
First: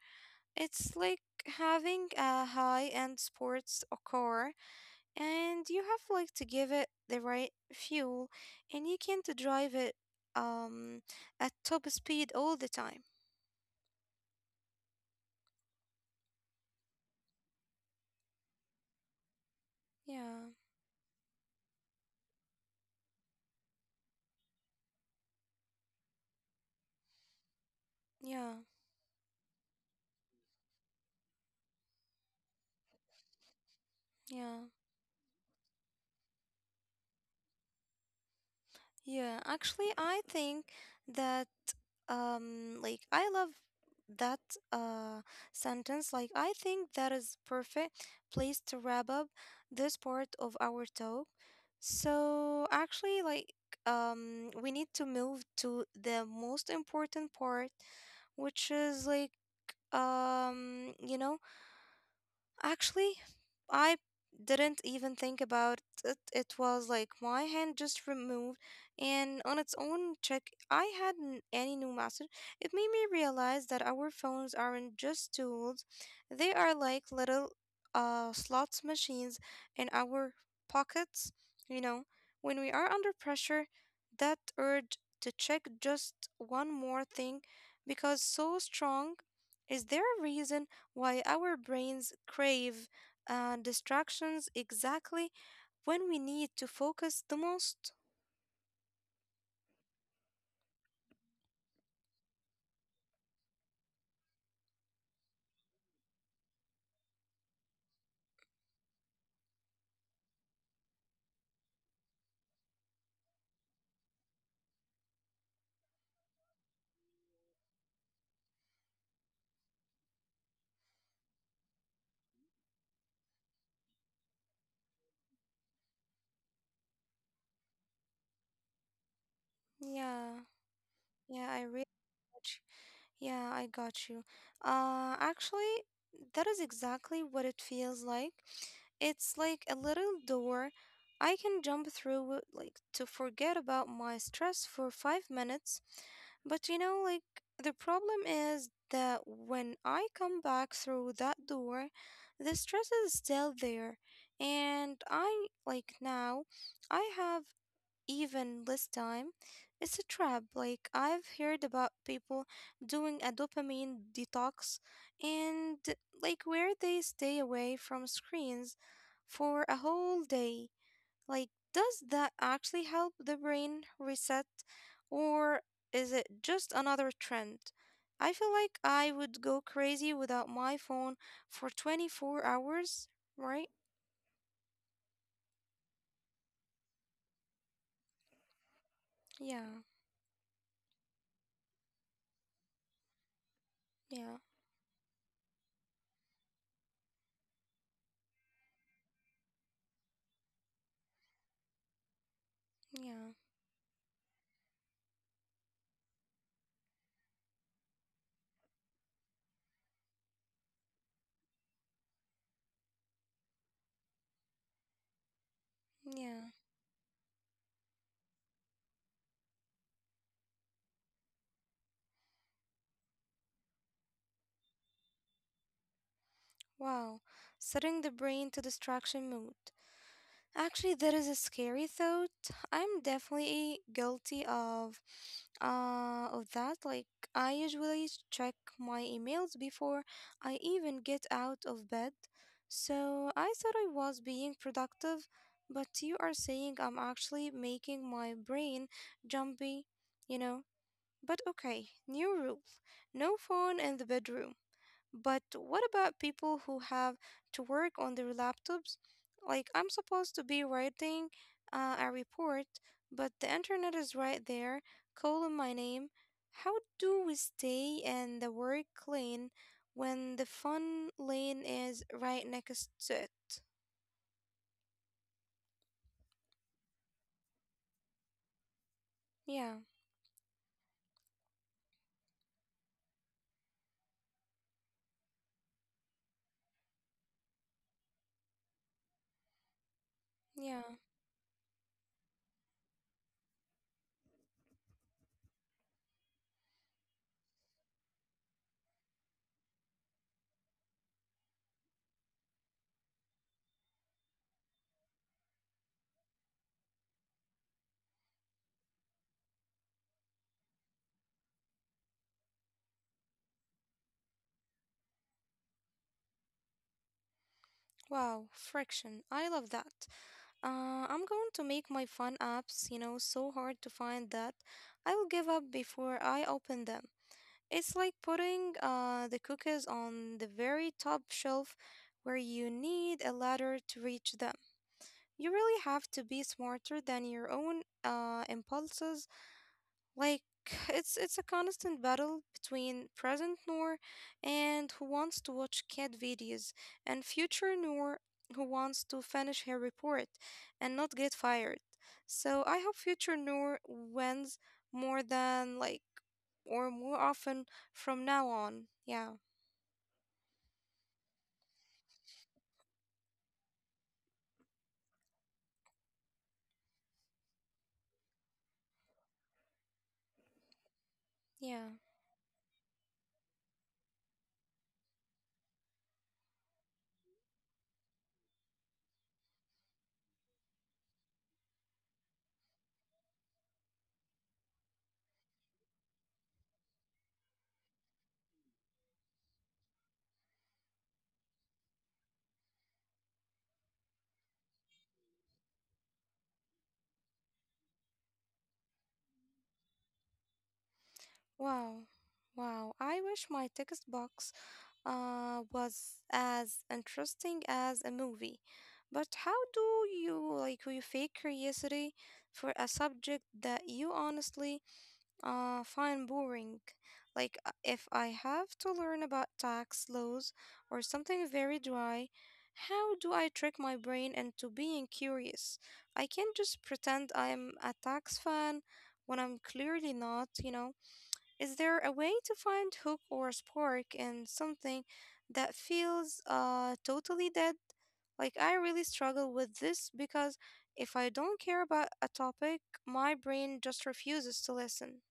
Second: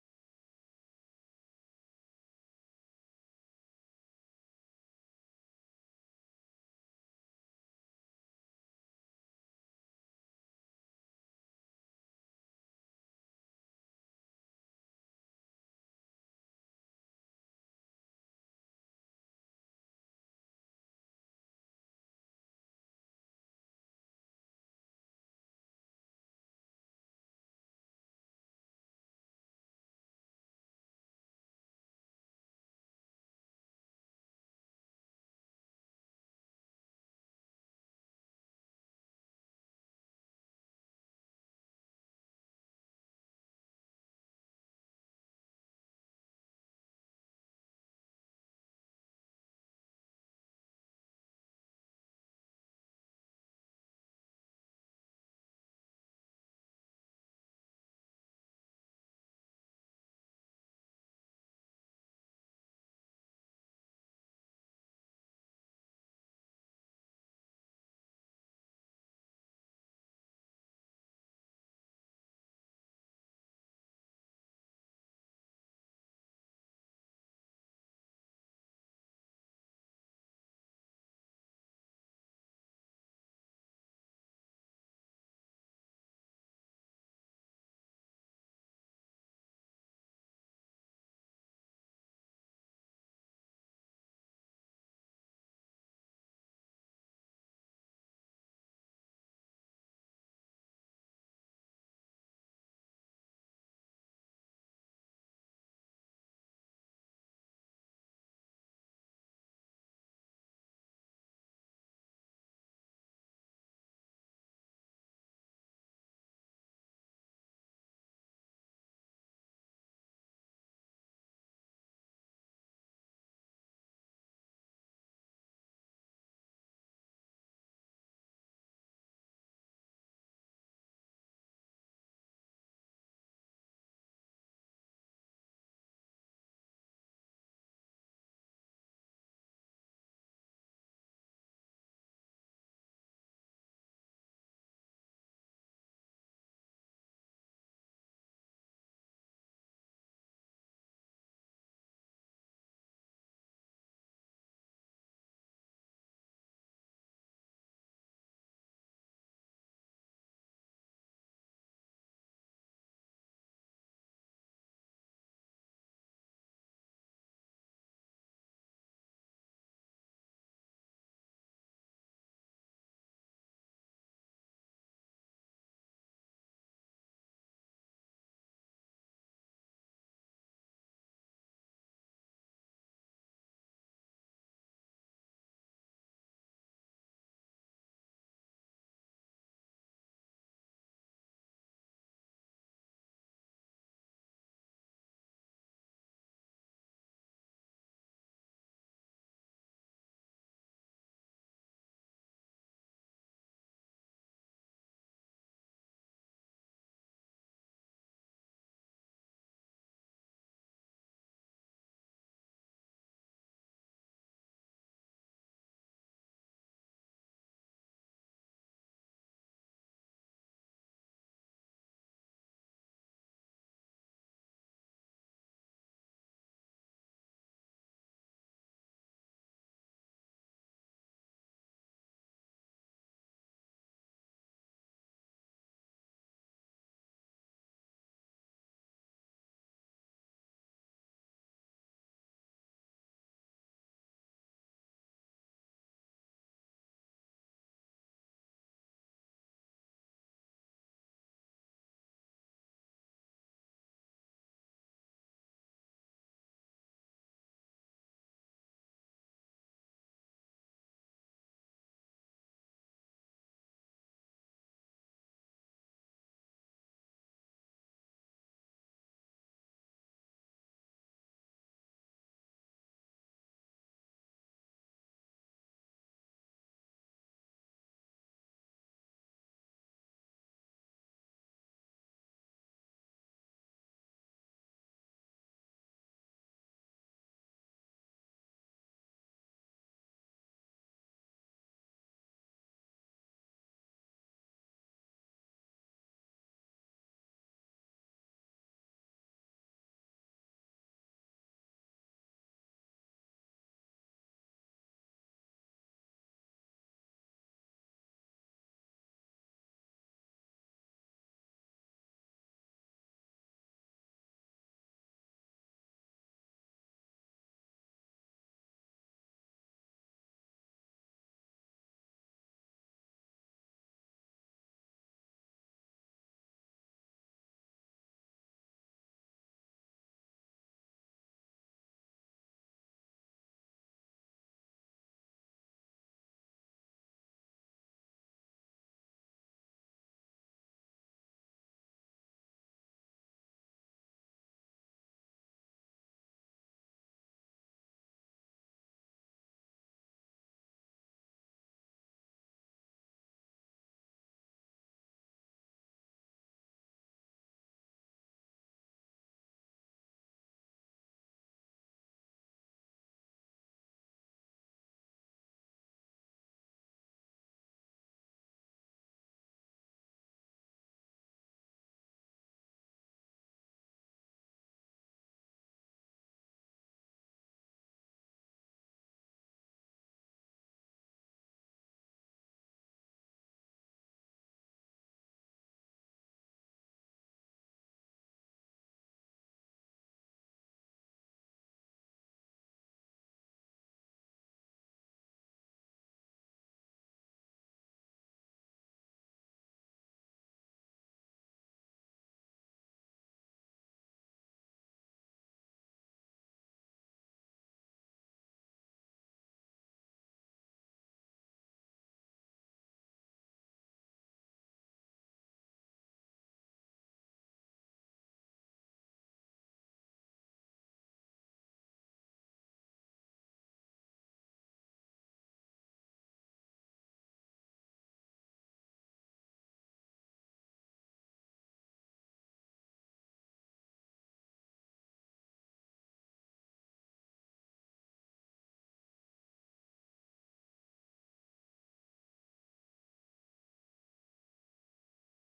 [SPEAKER 1] It's like having a high-end sports car and you have like to give it the right fuel and you can't drive it um at top speed all the time. Yeah, yeah, yeah, yeah. Actually, I think that um like I love that uh sentence. Like I think that is perfect place to wrap up this part of our talk. So actually, like, um, we need to move to the most important part, which is like, um, you know. Actually, I didn't even think about it. It was like my hand just removed, and on its own check, I hadn't any new message. It made me realize that our phones aren't just tools, they are like little uh, slots machines in our pockets. You know, when we are under pressure, that urge to check just one more thing because so strong. Is there a reason why our brains crave uh, distractions exactly when we need to focus the most? Yeah, yeah, I really. Yeah, I got you. Uh, actually, that is exactly what it feels like. It's like a little door I can jump through, like to forget about my stress for five minutes. But you know, like the problem is that when I come back through that door, the stress is still there. And I, like now, I have even less time. It's a trap. Like I've heard about people doing a dopamine detox and like where they stay away from screens for a whole day. Like does that actually help the brain reset or is it just another trend? I feel like I would go crazy without my phone for twenty-four hours, right? Yeah. Yeah. Yeah. Yeah. Wow, setting the brain to distraction mode. Actually, that is a scary thought. I'm definitely guilty of uh of that. Like I usually s- check my emails before I even get out of bed. So I thought I was being productive, but you are saying I'm actually making my brain jumpy, you know. But okay, new rule. No phone in the bedroom. But what about people who have to work on their laptops? Like, I'm supposed to be writing uh, a report, but the internet is right there, calling my name. How do we stay in the work lane when the fun lane is right next to it? Yeah, yeah. Wow, friction. I love that. Uh, I'm going to make my fun apps, you know, so hard to find that I will give up before I open them. It's like putting uh, the cookies on the very top shelf where you need a ladder to reach them. You really have to be smarter than your own uh, impulses. Like it's it's a constant battle between present Noor and who wants to watch cat videos and future Noor who wants to finish her report and not get fired. So I hope future Noor wins more than like or more often from now on. Yeah, yeah. Wow. Wow, I wish my text box uh, was as interesting as a movie. But how do you like you fake curiosity for a subject that you honestly uh, find boring. Like, uh, if I have to learn about tax laws or something very dry, how do I trick my brain into being curious? I can't just pretend I'm a tax fan when I'm clearly not, you know? Is there a way to find hook or spark in something that feels uh, totally dead? Like, I really struggle with this because if I don't care about a topic, my brain just refuses to listen.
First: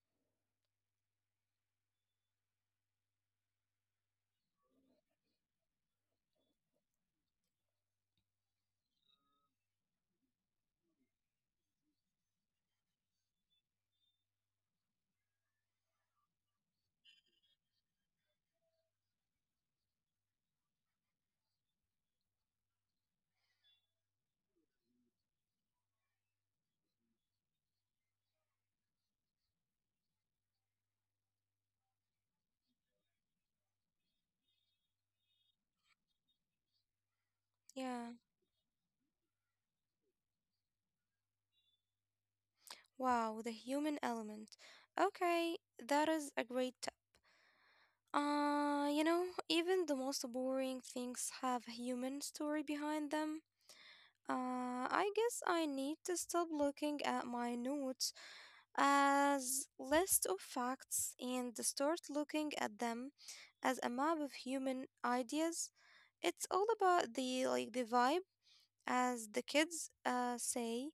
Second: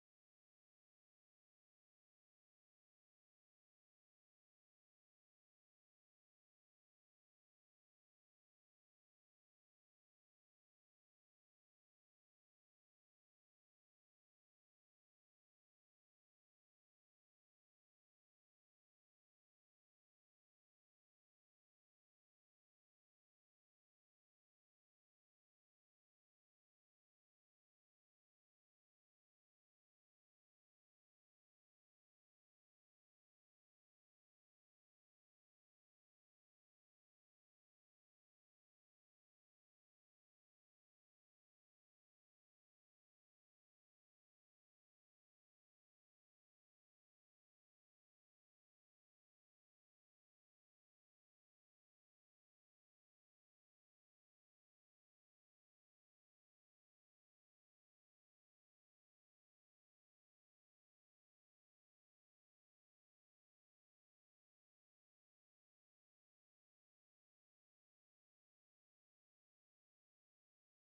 [SPEAKER 1] Yeah. Wow, the human element. Okay, that is a great tip. Uh, you know, even the most boring things have a human story behind them. Uh, I guess I need to stop looking at my notes as list of facts and start looking at them as a map of human ideas. It's all about the like the vibe as the kids uh, say,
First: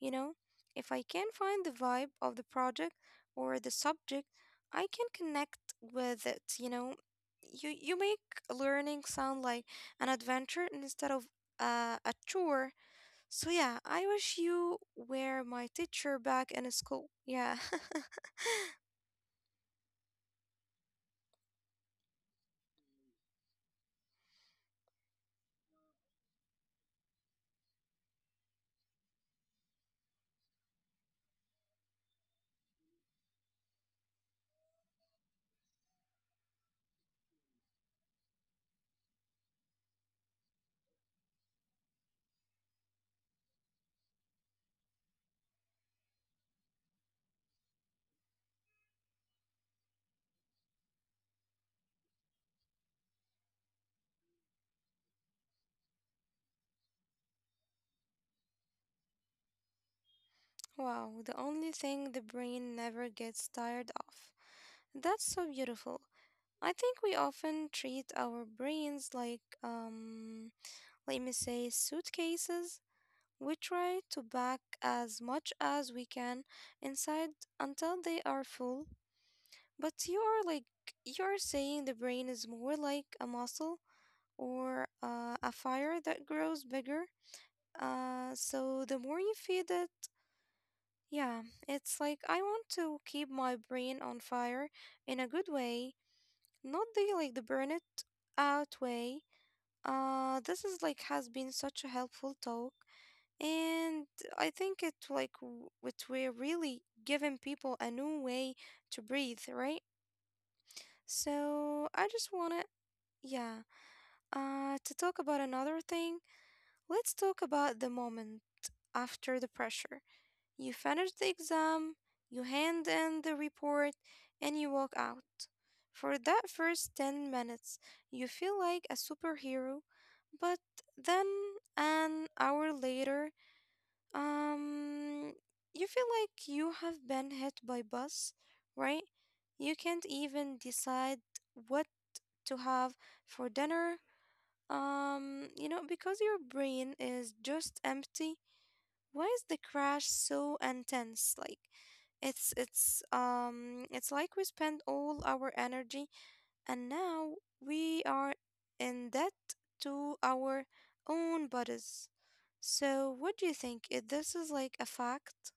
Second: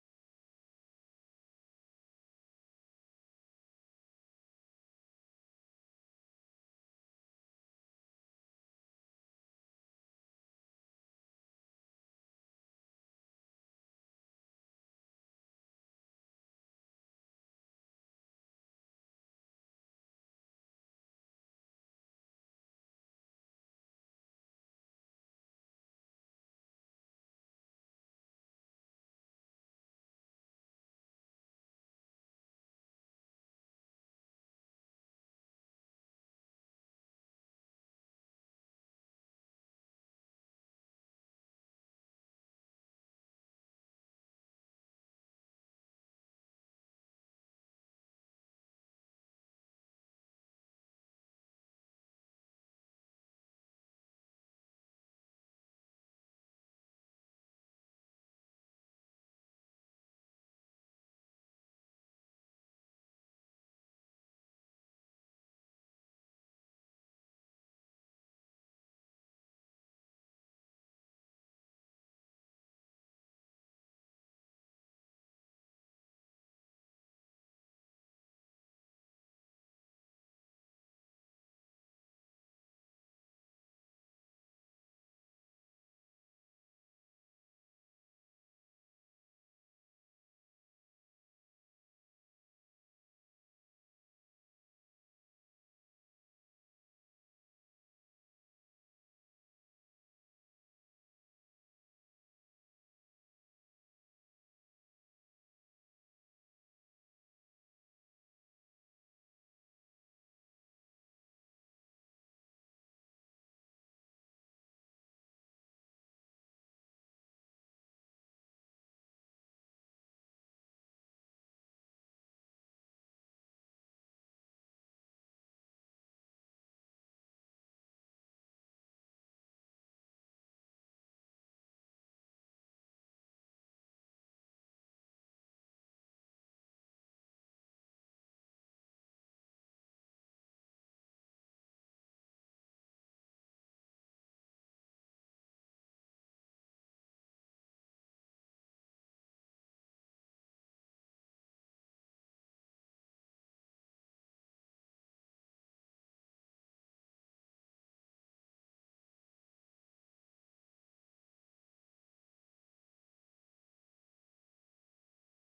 [SPEAKER 1] you know, if I can find the vibe of the project or the subject, I can connect with it, you know. You you make learning sound like an adventure instead of uh, a chore. So yeah, I wish you were my teacher back in school. Yeah. Wow, the only thing the brain never gets tired of. That's so beautiful. I think we often treat our brains like um let me say, suitcases, we try to pack as much as we can inside until they are full. But you are like, you're saying the brain is more like a muscle or uh, a fire that grows bigger. Uh, so the more you feed it, yeah, it's like I want to keep my brain on fire in a good way, not the like the burn it out way. Uh, this is like has been such a helpful talk. And I think it like w- it we're really giving people a new way to breathe, right? So I just wanna yeah, uh to talk about another thing. Let's talk about the moment after the pressure. You finish the exam, you hand in the report, and you walk out. For that first ten minutes, you feel like a superhero, but then an hour later Um, you feel like you have been hit by bus, right? You can't even decide what to have for dinner. Um, you know, because your brain is just empty. Why is the crash so intense? Like, it's it's um it's like we spend all our energy and now we are in debt to our own bodies. So, what do you think? If this is like a fact?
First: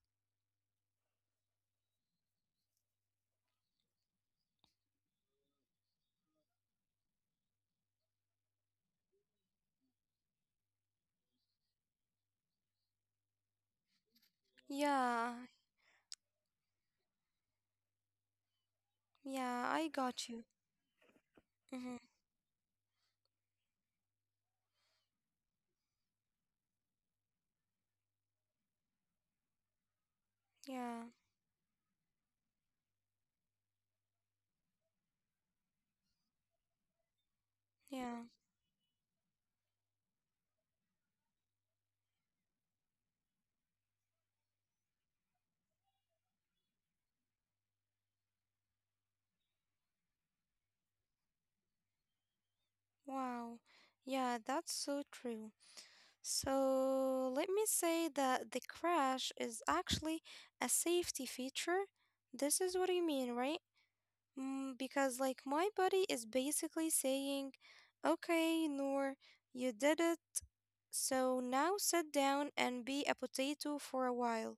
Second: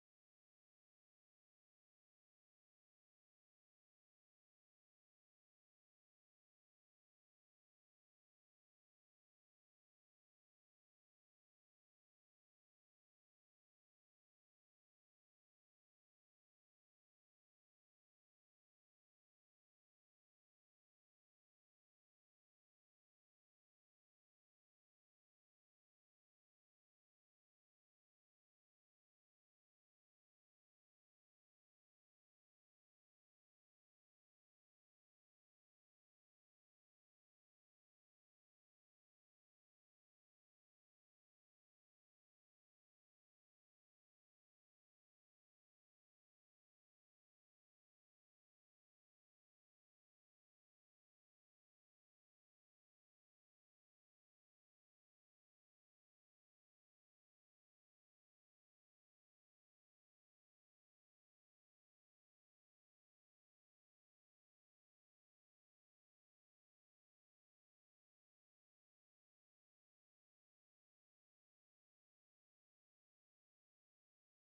[SPEAKER 1] Yeah, yeah, I got you. Mm-hmm. Yeah, yeah, wow. Yeah, that's so true. So, let me say that the crash is actually a safety feature. This is what you mean, right? Mm, because, like, my body is basically saying, okay, Noor, you did it. So now sit down and be a potato for a while.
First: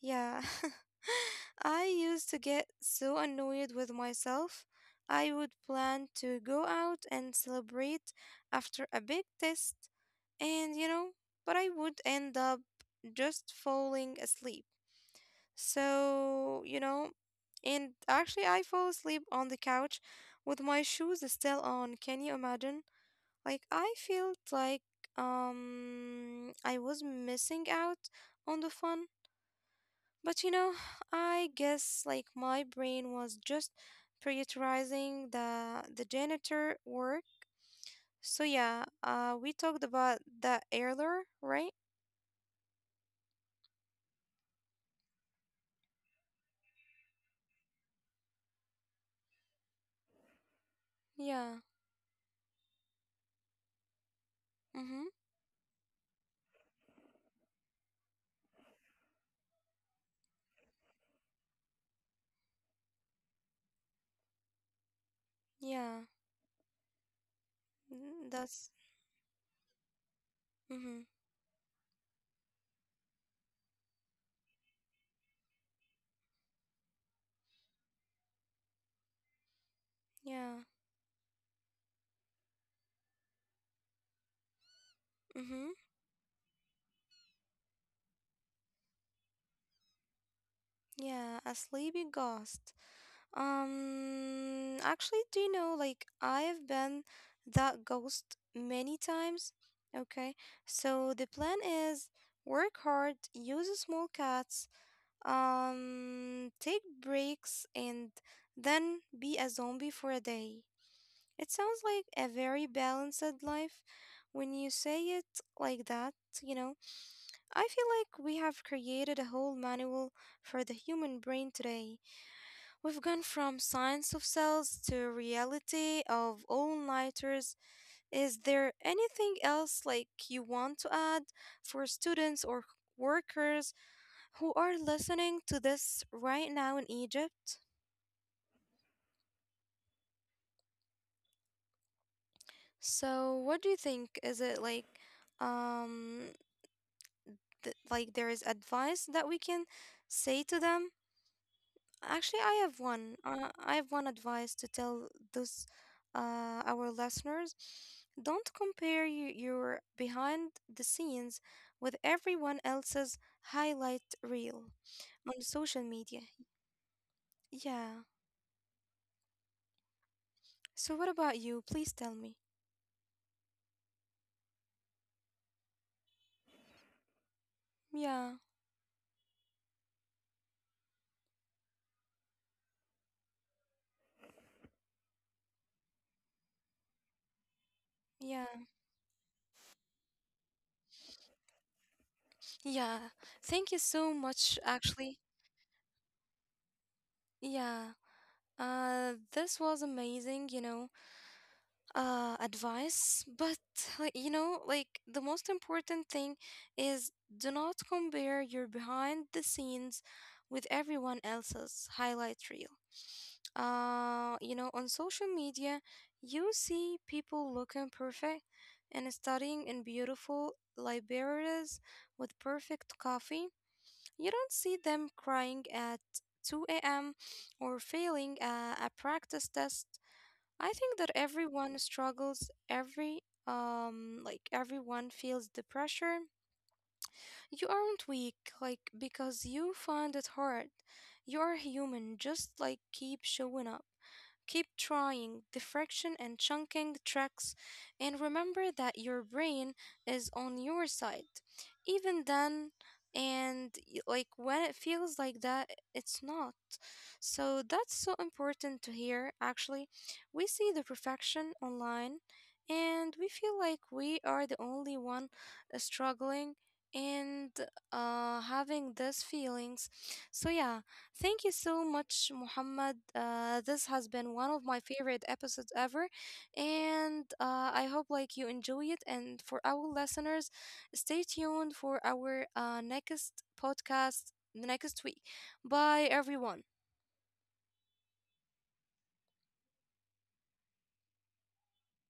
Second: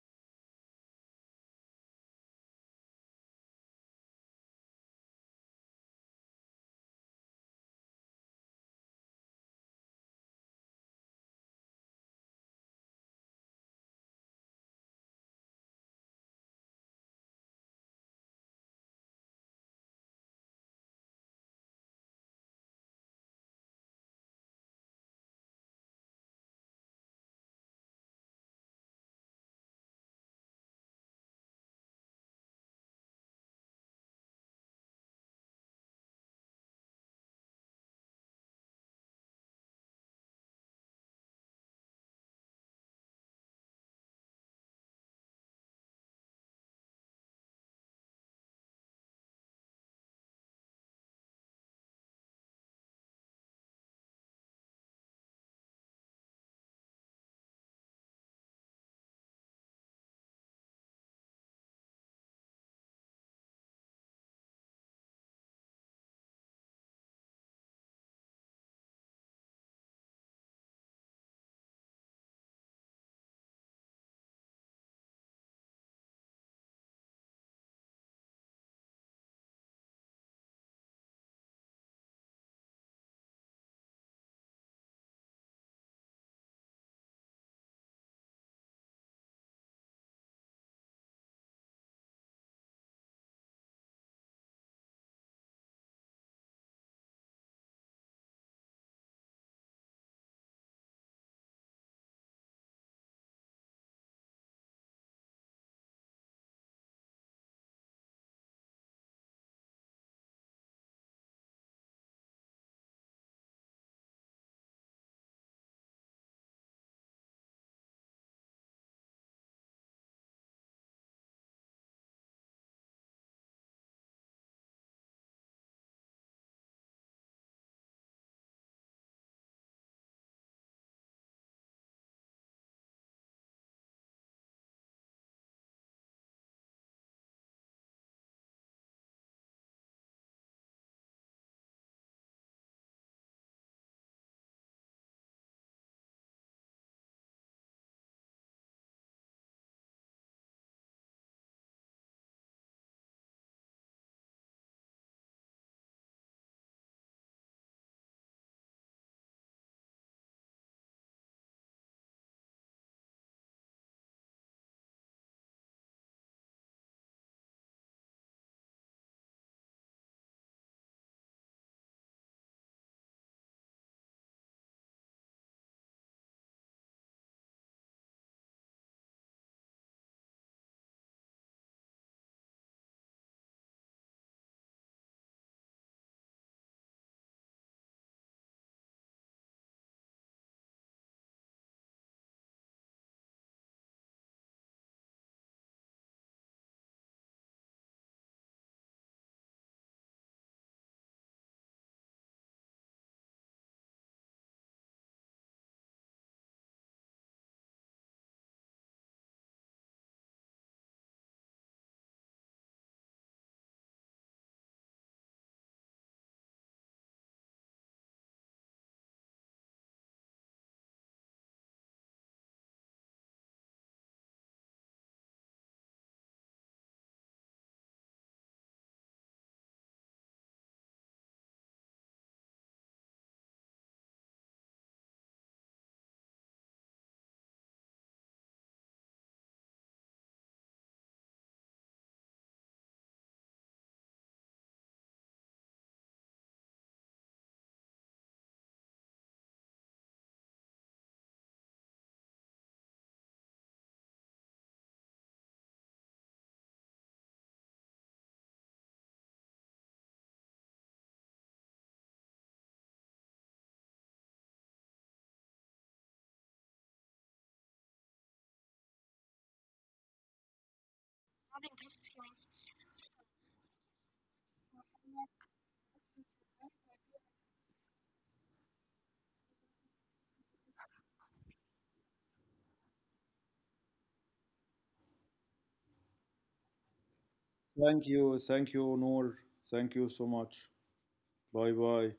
[SPEAKER 1] Yeah. I used to get so annoyed with myself. I would plan to go out and celebrate after a big test, and you know, but I would end up just falling asleep. So, you know, and actually, I fall asleep on the couch with my shoes still on. Can you imagine? Like, I felt like um I was missing out on the fun. But you know, I guess like my brain was just prioritizing the the janitor work. So yeah, uh we talked about the earlier, right? Yeah. Mhm. Yeah. Mm, that's mhm. Yeah. Mhm. Yeah, a sleepy ghost. Um, actually, do you know, like, I've been that ghost many times. Okay, so the plan is work hard, use small cats, um, take breaks, and then be a zombie for a day. It sounds like a very balanced life when you say it like that, you know. I feel like we have created a whole manual for the human brain today. We've gone from science of cells to reality of all-nighters. Is there anything else like you want to add for students or workers who are listening to this right now in Egypt? So, what do you think? Is it like um th- like there is advice that we can say to them? Actually, I have one. Uh, I have one advice to tell those uh, our listeners. Don't compare y- your behind the scenes with everyone else's highlight reel on social media. Yeah. So, what about you? Please tell me. Yeah. Yeah. Yeah. Thank you so much, actually. Yeah. Uh, this was amazing, you know. Uh, advice, but like, you know, like the most important thing is do not compare your behind the scenes with everyone else's highlight reel. Uh, you know, on social media, you see people looking perfect and studying in beautiful libraries with perfect coffee. You don't see them crying at two a m or failing a, a practice test. I think that everyone struggles, every um like everyone feels the pressure. You aren't weak like because you find it hard. You are human, just like keep showing up. Keep trying diffraction and chunking tricks, and remember that your brain is on your side. Even then, and y- like when it feels like that, it's not. So that's so important to hear. Actually, we see the perfection online, and we feel like we are the only one uh, struggling and uh, having these feelings. So yeah, thank you so much, Muhammad. Uh, this has been one of my favorite episodes ever, and uh, I hope like you enjoy it. And for our listeners, stay tuned for our uh, next podcast next week. Bye, everyone.
[SPEAKER 2] Thank you. Thank you, Noor. Thank you so much. Bye bye.